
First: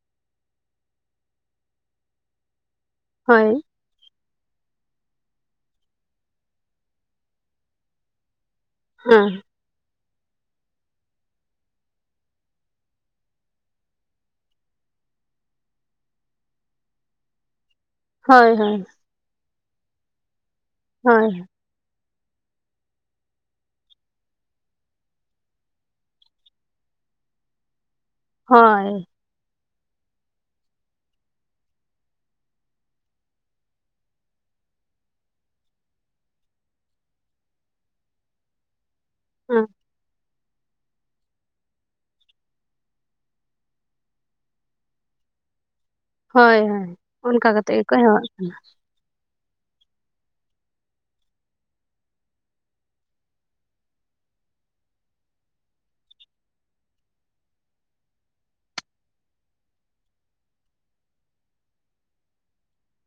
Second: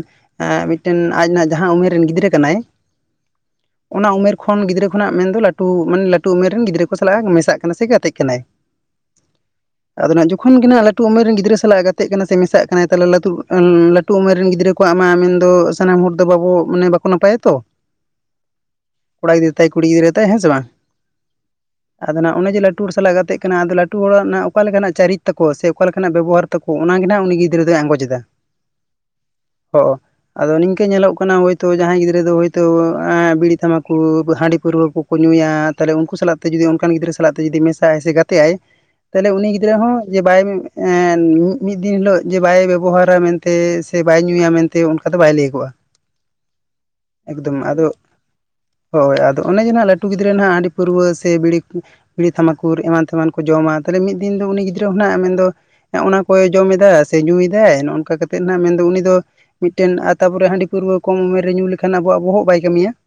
Speaker 1: ᱮᱸ ᱢᱤᱫᱴᱮᱱ ᱟᱡ ᱱᱦᱟᱜ ᱡᱟᱦᱟᱸ ᱩᱢᱮᱨ ᱨᱮᱱ ᱜᱤᱫᱽᱨᱟᱹ ᱠᱟᱱᱟᱭ
Speaker 2: ᱦᱚᱭ ᱾
Speaker 1: ᱚᱱᱟ ᱩᱢᱮᱨ ᱠᱷᱚᱱ ᱜᱤᱫᱽᱨᱟᱹ ᱠᱷᱚᱱᱟᱜ ᱢᱮᱱ ᱫᱚ ᱞᱟᱹᱴᱩ ᱢᱟᱱᱮ ᱞᱟᱹᱴᱩ ᱩᱢᱮᱨ ᱨᱮᱱ ᱜᱤᱫᱽᱨᱟᱹ ᱠᱚ ᱥᱟᱞᱟᱜᱮ ᱢᱮᱥᱟᱜ ᱠᱟᱱᱟ ᱥᱮ ᱜᱟᱛᱮᱜ ᱠᱟᱱᱟᱭ ᱾
Speaker 2: ᱚᱸ᱾
Speaker 1: ᱟᱫᱚ ᱱᱟᱜ ᱡᱚᱠᱷᱚᱱ ᱜᱮ ᱱᱟᱸᱜ ᱞᱟᱹᱴᱩ ᱩᱢᱮᱨ ᱨᱮᱱ ᱜᱤᱫᱽᱨᱟᱹ ᱥᱟᱞᱟᱜ ᱜᱟᱛᱮᱜ ᱠᱟᱱᱟᱭ ᱥᱮ ᱢᱮᱥᱟᱜ ᱠᱟᱱᱟᱭ ᱛᱟᱦᱚᱞᱮ ᱞᱟᱹᱛᱩᱜ ᱮᱜ ᱞᱟᱹᱼᱼ ᱴᱩ ᱩᱢᱮᱨ ᱨᱮᱱ ᱜᱤᱫᱽᱨᱟᱹ ᱠᱚᱣᱟᱜ ᱟᱢᱟ ᱢᱮᱱᱫᱚ ᱥᱟᱱᱟᱢ ᱦᱚᱲ ᱫᱚ ᱵᱟᱵᱚ ᱢᱟᱱᱮ ᱵᱟᱠᱚ ᱱᱟᱯᱟᱭᱟ ᱛᱚ ᱾
Speaker 2: ᱦᱳᱭ ᱦᱳᱭ ᱾
Speaker 1: ᱠᱚᱲᱟ ᱜᱤᱫᱽᱨᱟᱹ ᱛᱟᱭ ᱠᱩᱲᱤ ᱜᱤᱫᱽᱨᱟᱹ ᱛᱟᱭ ᱦᱮᱸ ᱥᱮ ᱵᱟᱝ ᱾
Speaker 2: ᱦᱳᱭ ᱾
Speaker 1: ᱟᱫᱚ ᱱᱟᱜ ᱚᱱᱮ ᱡᱮ ᱞᱟᱹᱴᱩ ᱦᱚᱲ ᱥᱟᱞᱟᱜ ᱜᱟᱛᱮᱜ ᱠᱟᱱᱟ ᱟᱫᱚ ᱞᱟᱹᱴᱩ ᱦᱚᱲᱟᱜ ᱱᱟᱜ ᱚᱠᱟ ᱞᱮᱠᱟᱱᱟᱜ ᱪᱟᱨᱤᱛ ᱛᱟᱠᱚ, ᱥᱮ ᱚᱠᱟ ᱞᱮᱠᱟᱱᱟᱜ ᱵᱮᱵᱚᱦᱟᱨ ᱛᱟᱠᱚ, ᱚᱱᱟᱜᱮ ᱱᱟᱸᱜ ᱩᱱᱤ ᱜᱤᱫᱽᱨᱟᱹ ᱫᱚᱭ ᱟᱸᱜᱚᱡᱮᱫᱟ ᱾
Speaker 2: ᱦᱳᱭ ᱾
Speaker 1: ᱦᱚᱸᱚ ᱾ ᱟᱫᱚ ᱱᱤᱝᱠᱟᱹ ᱧᱮᱞᱚᱜ ᱠᱟᱱᱟ ᱦᱳᱭ ᱛᱚ ᱡᱟᱦᱟᱸᱭ ᱜᱤᱫᱽᱨᱟᱹ ᱫᱚ ᱦᱳᱭ ᱛᱚ ᱵᱤᱲᱤ ᱛᱟᱢᱵᱟᱠᱩ, ᱦᱟᱺᱰᱤ, ᱯᱟᱹᱨᱣᱨᱟᱹ ᱠᱚ ᱠᱚ ᱧᱩᱭᱟ ᱛᱟᱞᱦᱮ ᱩᱱᱠᱩ ᱥᱟᱞᱟᱜ ᱛᱮ ᱡᱩᱫᱤ ᱚᱱᱠᱟᱱ ᱜᱤᱫᱽᱨᱟᱹ ᱥᱟᱞᱟᱜ ᱛᱮ ᱡᱩᱫᱤ ᱢᱮᱥᱟᱜᱼᱟᱭ ᱥᱮ ᱜᱟᱛᱮᱜᱟᱭ ᱛᱟᱞᱦᱮ ᱩᱱᱤ
Speaker 2: ᱦᱮᱸ
Speaker 1: ᱜᱤᱫᱽᱨᱟᱹ ᱦᱚᱸ ᱡᱮ ᱵᱟᱭ ᱮᱱ ᱢᱤᱫ ᱫᱤᱱ ᱦᱤᱞᱳᱜ ᱡᱮ ᱵᱟᱭ ᱵᱮᱵᱚᱦᱟᱨᱟ ᱢᱮᱱᱛᱮ ᱥᱮ ᱵᱟᱭ ᱧᱩᱭᱟ ᱢᱮᱱᱛᱮ ᱚᱱᱠᱟ ᱫᱚ ᱵᱟᱭ ᱞᱟᱹᱭᱚᱜᱼᱟ ᱾ *inaudible*
Speaker 2: ᱦᱳᱭ ᱦᱳᱭ ᱚᱱᱠᱟ ᱠᱟᱛᱮ ᱜᱮᱠᱚ ᱦᱮᱣᱟᱜ ᱠᱟᱱᱟ ᱾
Speaker 1: ᱦᱳᱭ ᱟᱫᱚ ᱚᱱᱮ ᱡᱮ ᱱᱟᱦᱟᱜ ᱞᱟᱹᱩ ᱜᱤᱫᱽᱟᱹ ᱱᱟᱦᱟᱜ ᱦᱟᱺᱰᱤ, ᱯᱟᱹᱨᱣᱟᱹ ᱥᱮ ᱵᱤᱲᱤ, ᱵᱤᱲᱤ, ᱛᱟᱢᱵᱟᱠᱩᱨ, ᱮᱢᱟᱱ ᱛᱮᱢᱟᱱ ᱠᱚ ᱡᱚᱢᱟ ᱛᱟᱞᱦᱮ ᱢᱤᱫ ᱫᱤᱱ ᱫᱚ ᱩᱱᱤ ᱜᱤᱫᱽᱨᱟᱹ ᱦᱚᱸ ᱱᱟᱦᱟᱜ ᱢᱮᱱ ᱫᱚ ᱚᱱᱟ ᱠᱚᱭ ᱡᱚᱢ ᱮᱫᱟ ᱥᱮ ᱧᱩᱭᱮᱫᱟᱭ ᱱᱚᱜ ᱱᱚᱝᱠᱟ ᱠᱟᱛᱮᱫ ᱱᱟᱜ ᱢᱮᱱ ᱫᱚ ᱩᱱᱤ ᱫᱚ ᱢᱤᱫᱴᱮᱱ ᱟ ᱛᱟᱯᱚᱨᱮ ᱦᱟᱺᱰᱤ, ᱯᱟᱹᱨᱣᱟᱹ ᱠᱚᱢ ᱩᱢᱮᱨ ᱨᱮ ᱧᱩ ᱞᱮᱠᱷᱟᱱ ᱟᱵᱚᱣᱟᱜ ᱵᱚᱦᱚᱜ ᱵᱟᱭ ᱠᱟᱹᱢᱤᱭᱟ ᱾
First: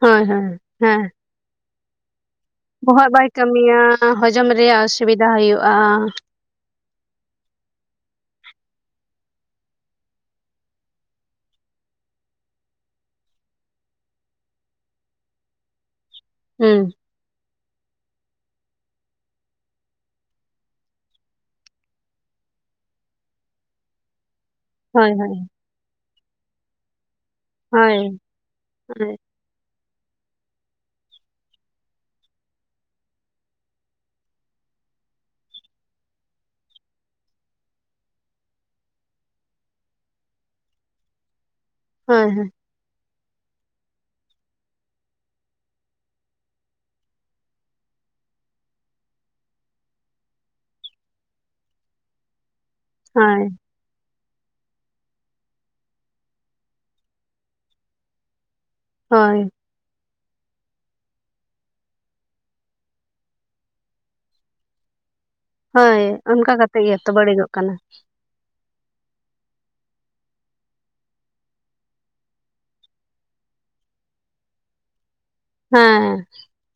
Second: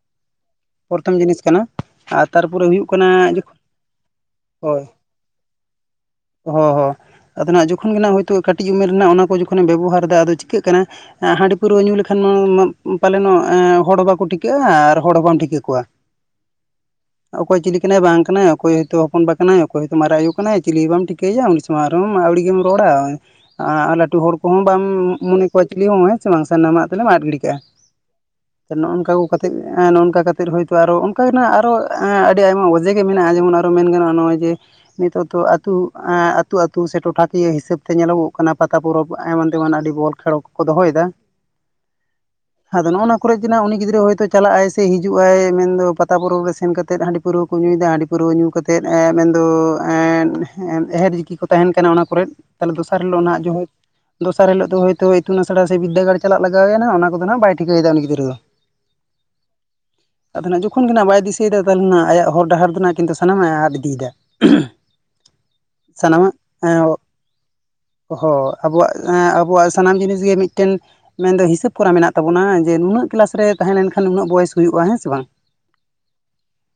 Speaker 2: ᱦᱳᱭ ᱦᱳᱭ ᱦᱮᱸ᱾
Speaker 1: ᱡᱤᱱᱤᱥ ᱠᱟᱱᱟ ᱟᱨ ᱛᱟᱨᱯᱚᱨᱮ ᱦᱩᱭᱩᱜ ᱠᱟᱱᱟ
Speaker 2: ᱵᱚᱦᱚᱜ ᱵᱟᱭ ᱠᱟᱹᱢᱤᱭᱟ, ᱦᱚᱡᱚᱢ ᱨᱮᱭᱟᱜ ᱚᱥᱩᱵᱤᱫᱟ ᱦᱩᱭᱩᱜᱼᱟ ᱾
Speaker 1: ᱦᱚ ᱦᱚ ᱟᱫᱚ ᱱᱟᱜ ᱡᱚᱠᱷᱚᱱ ᱜᱮ ᱱᱟᱜ ᱦᱳᱭᱛᱳ ᱠᱟᱹᱴᱤᱡ ᱩᱢᱮᱨ ᱨᱮᱱᱟᱜ ᱚᱱᱟ ᱠᱚ ᱡᱚᱠᱷᱚᱱᱮ ᱵᱮᱵᱚᱦᱟᱨ ᱫᱟ ᱟᱫᱚ ᱪᱤᱠᱟᱹᱜ ᱠᱟᱱᱟ ᱦᱟᱺᱰᱤ ᱯᱟᱹᱨᱣᱟᱹ ᱧᱩ ᱞᱮᱠᱷᱟᱱ ᱢᱟ ᱯᱟᱞᱮ ᱱᱚᱜ ᱮᱸ ᱦᱚᱲ ᱵᱟᱠᱚ ᱴᱷᱤᱠᱟᱹᱜᱼᱟ, ᱟᱨ ᱦᱚᱲ ᱦᱚᱸ ᱵᱟᱢ ᱴᱷᱤᱠᱟᱹ ᱠᱚᱣᱟ ᱾ *inaudible*
Speaker 2: ᱦᱩᱸ ᱾
Speaker 1: ᱚᱠᱚᱭ ᱪᱤᱞᱤ ᱠᱟᱱᱟᱭ ᱵᱟᱝ ᱠᱟᱱᱟᱭ ᱚᱠᱚᱭ ᱦᱚᱭᱛᱚ ᱦᱚᱯᱚᱱ ᱵᱟ ᱠᱟᱱᱟᱭ ᱚᱠᱚᱭ, ᱢᱟᱨᱟᱝ ᱟᱭᱩ ᱠᱟᱱᱟᱭ ᱪᱤᱞᱤ ᱦᱚᱸ ᱵᱟᱢ ᱴᱷᱤᱠᱟᱹᱭᱟ ᱩᱱᱤ ᱥᱟᱢᱟᱝ ᱨᱮᱦᱚ ᱟᱹᱣᱲᱤ ᱜᱮᱢ ᱨᱚᱲᱟ ᱟ ᱞᱟᱹᱴᱩ ᱦᱚᱲ ᱠᱚᱦᱚᱸ ᱵᱟᱢ
Speaker 2: ᱦᱳᱭ ᱦᱳᱭ
Speaker 1: ᱢᱚᱱᱮ ᱠᱚᱣᱟ ᱪᱤᱞᱤ ᱦᱚᱸ ᱦᱮᱸ ᱥᱮ ᱵᱟᱝ ᱥᱟᱱᱟᱢᱟᱜ ᱛᱮᱱᱮᱢ ᱟᱫ ᱜᱤᱲᱤ ᱠᱟᱜᱼᱟ
Speaker 2: ᱦᱳᱭ
Speaker 1: ᱱᱚᱜ ᱱᱚᱝᱠᱟ ᱠᱚ ᱠᱟᱛᱮᱜ ᱮ ᱱᱚᱝᱠᱟ ᱠᱟᱛᱮᱫ ᱦᱳᱭᱛᱚ ᱟᱨᱚ ᱚᱱᱠᱟ ᱜᱮᱱᱟᱜ ᱟᱨᱚ ᱟᱹᱰᱤ ᱟᱭᱢᱟ ᱚᱡᱮ ᱜᱮ ᱢᱮᱱᱟᱜᱼᱟ ᱡᱮᱢᱚᱱ ᱟᱨᱚ ᱢᱮᱱ ᱜᱟᱱᱚᱜᱼᱟ ᱱᱚᱜᱼᱚᱭ ᱡᱮ ᱱᱤᱛᱚᱜ ᱛᱚ ᱟᱹᱛᱩ ᱟᱹᱛᱩ ᱟᱹᱛᱩ ᱥᱮ ᱴᱚᱴᱷᱟ ᱠᱤᱭᱟᱹ ᱦᱤᱥᱟᱹᱵ ᱛᱮ ᱧᱮᱞᱚᱜᱚᱜ ᱠᱟᱱᱟ ᱯᱟᱛᱟ, ᱯᱚᱨᱚᱵᱽ ᱮᱢᱟᱱ ᱛᱮᱢᱟᱱ ᱟᱹᱰᱤ ᱵᱚᱞ ᱠᱷᱮᱞᱚᱜᱚᱜ ᱠᱚ ᱫᱚᱦᱚᱭᱫᱟ
Speaker 2: ᱦᱳᱭ ᱦᱳᱭ ᱾
Speaker 1: ᱟᱫᱚ ᱱᱚᱜ ᱱᱚᱣᱟ ᱠᱚᱨᱮ ᱡᱮᱱᱟᱜ ᱩᱱᱤ ᱜᱤᱫᱽᱨᱟᱹ ᱦᱳᱭᱛᱳ ᱪᱟᱞᱟᱜ ᱟᱭ ᱥᱮ ᱦᱤᱡᱩᱜ ᱟᱭ ᱢᱮᱱᱫᱚ ᱯᱟᱛᱟ, ᱯᱚᱨᱚᱵᱽ ᱨᱮ ᱥᱮᱱ ᱠᱟᱛᱮᱫ ᱦᱟᱸᱲᱤ ᱯᱟᱹᱣᱨᱟᱹ ᱠᱚ ᱧᱩᱭᱮᱫᱟ ᱦᱟᱺᱰᱤ ᱯᱟᱹᱣᱨᱟᱹ ᱧᱩ ᱠᱟᱛᱮ ᱮᱛᱮᱫ ᱮᱸ ᱢᱮᱱᱫᱚ ᱮᱸ ᱮᱦᱮᱨ ᱡᱤᱠᱤ ᱠᱚ ᱛᱟᱸᱦᱮᱱ ᱠᱟᱱᱟ ᱚᱱᱟ ᱠᱚᱨᱮᱫ ᱛᱟᱦᱚᱞᱮ ᱫᱚᱥᱟᱨ ᱦᱤᱞᱚᱜ ᱱᱟᱜ
Speaker 2: ᱦᱳᱭ
Speaker 1: ᱡᱚᱦᱚᱭ ᱫᱚᱥᱟᱨ ᱦᱤᱞᱳᱜ ᱫᱚ ᱦᱳᱭᱛᱳ ᱤᱛᱩᱱ ᱟᱥᱲᱟ ᱥᱮ ᱵᱤᱫᱽᱫᱟᱹᱜᱟᱲ ᱪᱟᱞᱟᱜ ᱞᱟᱜᱟᱣ ᱱᱟᱜ ᱚᱱᱟ ᱠᱚᱫᱚ ᱱᱟᱸᱜ ᱵᱟᱭ ᱴᱷᱤᱠᱟᱹᱭᱮᱫᱟ ᱩᱱᱤ ᱜᱤᱫᱨᱟᱹ ᱫᱚ ᱾ *inaudible*
Speaker 2: ᱦᱳᱭ ᱾
Speaker 1: ᱟᱫᱚᱱᱟᱜᱷ ᱡᱚᱠᱷᱚᱱ ᱜᱮ ᱱᱟᱜ ᱵᱟᱭ ᱫᱤᱥᱟᱹᱭᱮᱫᱟ ᱛᱟᱦᱞᱮ ᱱᱟᱜ ᱟᱭᱟᱜ ᱦᱚᱨ ᱰᱟᱦᱟᱨ ᱫᱚ ᱱᱟᱜ ᱠᱤᱱᱛᱩ ᱥᱟᱱᱟᱢᱟᱜ ᱟᱫ ᱤᱫᱤᱭᱮᱫᱟ ᱾
Speaker 2: ᱦᱳᱭ ᱚᱱᱠᱟ ᱠᱟᱛᱮᱜ ᱜᱮᱛᱚ ᱵᱟᱹᱲᱤᱡᱚᱜ ᱠᱟᱱᱟ ᱾
Speaker 1: ᱦᱚ ᱟᱵᱚᱣᱟᱜ ᱮᱸ ᱟᱵᱚᱣᱟᱜ ᱥᱟᱱᱟᱢ ᱡᱤᱱᱤᱥ ᱜᱮ ᱢᱤᱫᱴᱮᱱ ᱢᱮᱱᱫᱚ ᱦᱤᱥᱟᱹᱵᱽ ᱠᱚᱨᱟ ᱢᱮᱱᱟᱜ ᱛᱟᱵᱚᱱᱟ᱾ ᱡᱮ ᱱᱩᱱᱟᱹᱜ ᱠᱮᱞᱟᱥ ᱨᱮ ᱛᱟᱦᱮᱸ ᱞᱮᱱᱠᱷᱟᱱ ᱱᱩᱱᱟᱹᱜ ᱵᱚᱭᱮᱥ ᱦᱩᱭᱩᱜᱼᱟ ᱦᱮᱸ ᱥᱮ ᱵᱟᱝ ᱾
Speaker 2: ᱦᱮᱸ᱾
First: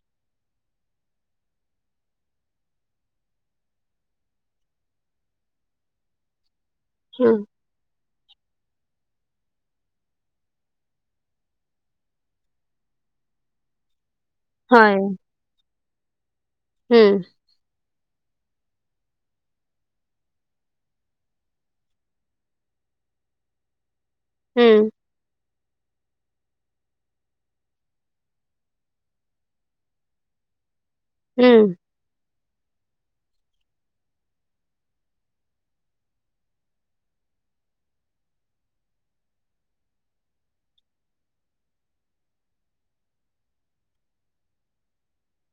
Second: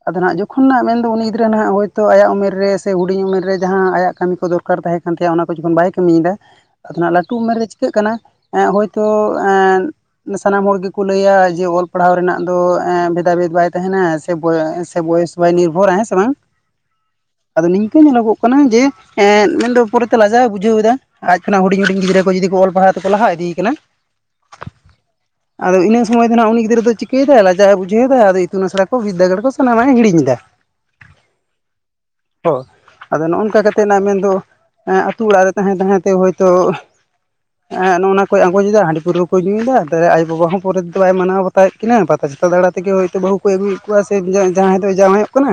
Speaker 1: ᱟᱫᱚ ᱱᱟᱜᱷ ᱡᱚᱠᱷᱚᱱ ᱱᱟᱜᱷ ᱢᱮᱱᱫᱚ ᱩᱱᱤ ᱜᱤᱫᱽᱨᱟᱹ ᱱᱟᱦᱟᱜ ᱦᱳᱭᱛᱳ ᱟᱭᱟᱜ ᱩᱢᱮᱨ ᱨᱮ, ᱥᱮ ᱦᱩᱰᱤᱧ ᱩᱢᱮᱨ ᱨᱮ ᱥᱮ ᱡᱟᱦᱟᱸ ᱟᱭᱟᱜ ᱠᱟᱹᱢᱤ ᱠᱚ ᱫᱚᱨᱠᱟᱨ ᱛᱟᱦᱮᱸ ᱠᱟᱱ ᱛᱟᱭᱟ ᱚᱱᱟ ᱠᱚ ᱡᱚᱠᱷᱚᱱ ᱵᱟᱭ ᱾ ᱠᱟᱹᱢᱤᱭᱮᱫᱟ᱾ ᱟᱫᱚᱱᱟᱜᱷ ᱞᱟᱹᱴᱩ
Speaker 2: ᱦᱩᱸ
Speaker 1: ᱩᱢᱮᱨ ᱨᱮ ᱪᱤᱠᱟᱹᱜ ᱠᱟᱱᱟ᱾ ᱮᱸ ᱦᱳᱭᱛᱳ ᱮᱸ ᱾ ᱥᱟᱱᱟᱢ ᱦᱚᱲ ᱜᱮᱠᱚ ᱞᱟᱹᱭᱟ ᱡᱮ, ᱚᱞ ᱯᱟᱲᱦᱟᱣ ᱨᱮᱱᱟᱜ ᱫᱚ ᱮᱸ ᱵᱽᱷᱮᱫᱟ ᱵᱷᱮᱫᱽ ᱵᱟᱭ ᱛᱟᱸᱦᱮᱱᱟ᱾ ᱥᱮ *unintelligible*
Speaker 2: ᱦᱳᱭ
Speaker 1: ᱥᱮ ᱵᱚᱭᱮᱥ ᱵᱟᱭ ᱱᱤᱨᱵᱷᱚᱨᱟ ᱦᱮᱸ ᱥᱮ ᱵᱟᱝ᱾
Speaker 2: ᱦᱩᱸ᱾
Speaker 1: ᱟᱫᱚ ᱱᱤᱝᱠᱟᱹ ᱧᱮᱞᱚᱜᱚᱜ ᱠᱟᱱᱟ ᱡᱮ᱾ ᱮᱸ ᱢᱮᱱᱫᱚ ᱯᱚᱨᱮᱛᱮ ᱞᱟᱡᱟᱣ ᱮ ᱵᱩᱡᱷᱟᱹᱣ ᱮᱫᱟ᱾ ᱟᱡ ᱠᱷᱚᱱᱟᱜ ᱦᱩᱰᱤᱧ - ᱦᱩᱰᱤᱧ ᱜᱤᱫᱽᱨᱟᱹ ᱠᱚ, ᱡᱩᱫᱤ ᱠᱚ ᱚᱞ ᱯᱟᱲᱦᱟᱣ ᱛᱮᱠᱚ ᱞᱟᱦᱟ ᱤᱫᱮ ᱟᱠᱟᱱᱟ᱾
Speaker 2: ᱦᱩᱸ᱾
Speaker 1: ᱟᱫᱚ ᱤᱱᱟᱹ ᱥᱚᱢᱚᱭ ᱫᱚ ᱱᱟᱜᱷ ᱩᱱᱤ ᱜᱤᱫᱽᱨᱟᱹ ᱫᱚ ᱪᱤᱠᱟᱹᱭᱮᱫᱟᱭ ᱾ ᱞᱟᱡᱟᱣ ᱮ ᱵᱩᱡᱷᱟᱹᱣ ᱮᱫᱟ ᱾ ᱟᱫᱚ ᱤᱛᱩᱱ ᱟᱥᱲᱟ ᱠᱚ ᱵᱤᱫᱽᱫᱟᱹᱜᱟᱲ ᱠᱚ ᱥᱟᱱᱟᱢᱟᱜ ᱮᱸ ᱦᱤᱲᱤᱧ ᱮᱫᱟ᱾
Speaker 2: ᱦᱩᱸ᱾
Speaker 1: ᱚ ᱟᱫᱚ ᱱᱚᱜ ᱱᱚᱝᱠᱟ ᱠᱟᱛᱮᱫ ᱱᱟᱜᱷ ᱢᱮᱱᱫᱚ, ᱮᱸ ᱟᱹᱛᱩ ᱚᱲᱟᱜ ᱨᱮ ᱛᱟᱦᱮᱸ - ᱛᱟᱦᱮᱸ ᱛᱮ ᱦᱳᱭᱛᱳ ᱦᱮᱸᱜ ᱮᱸ ᱱᱚᱜ ᱱᱚᱣᱟ ᱠᱚᱭ ᱟᱸᱜᱚᱡᱮᱫᱟ᱾ ᱦᱟᱺᱰᱤ ᱯᱟᱹᱣᱨᱟᱹ ᱠᱚᱭ ᱧᱩᱭᱮᱫᱟ᱾ ᱛᱮ ᱟᱭᱳ-ᱵᱟᱵᱟ ᱦᱚᱸ ᱯᱚᱨᱮ ᱫᱚ ᱵᱟᱭ ᱢᱟᱱᱟᱣ ᱵᱟ ᱯᱟᱛᱟᱣ ᱮᱫ ᱠᱤᱱᱟ᱾ ᱯᱟᱛᱟ ᱪᱷᱟᱛᱟ ᱫᱟᱬᱟᱸ ᱛᱮᱜᱮᱸ ᱦᱳᱭᱛᱚ ᱵᱟᱹᱦᱩ ᱠᱚᱭ ᱟᱹᱩᱭᱮᱫ ᱠᱚᱣᱟ᱾ ᱥᱮ ᱡᱟᱦᱟᱸᱭ ᱫᱚᱭ ᱡᱟᱶᱟᱭ ᱚᱜ ᱠᱟᱱᱟ᱾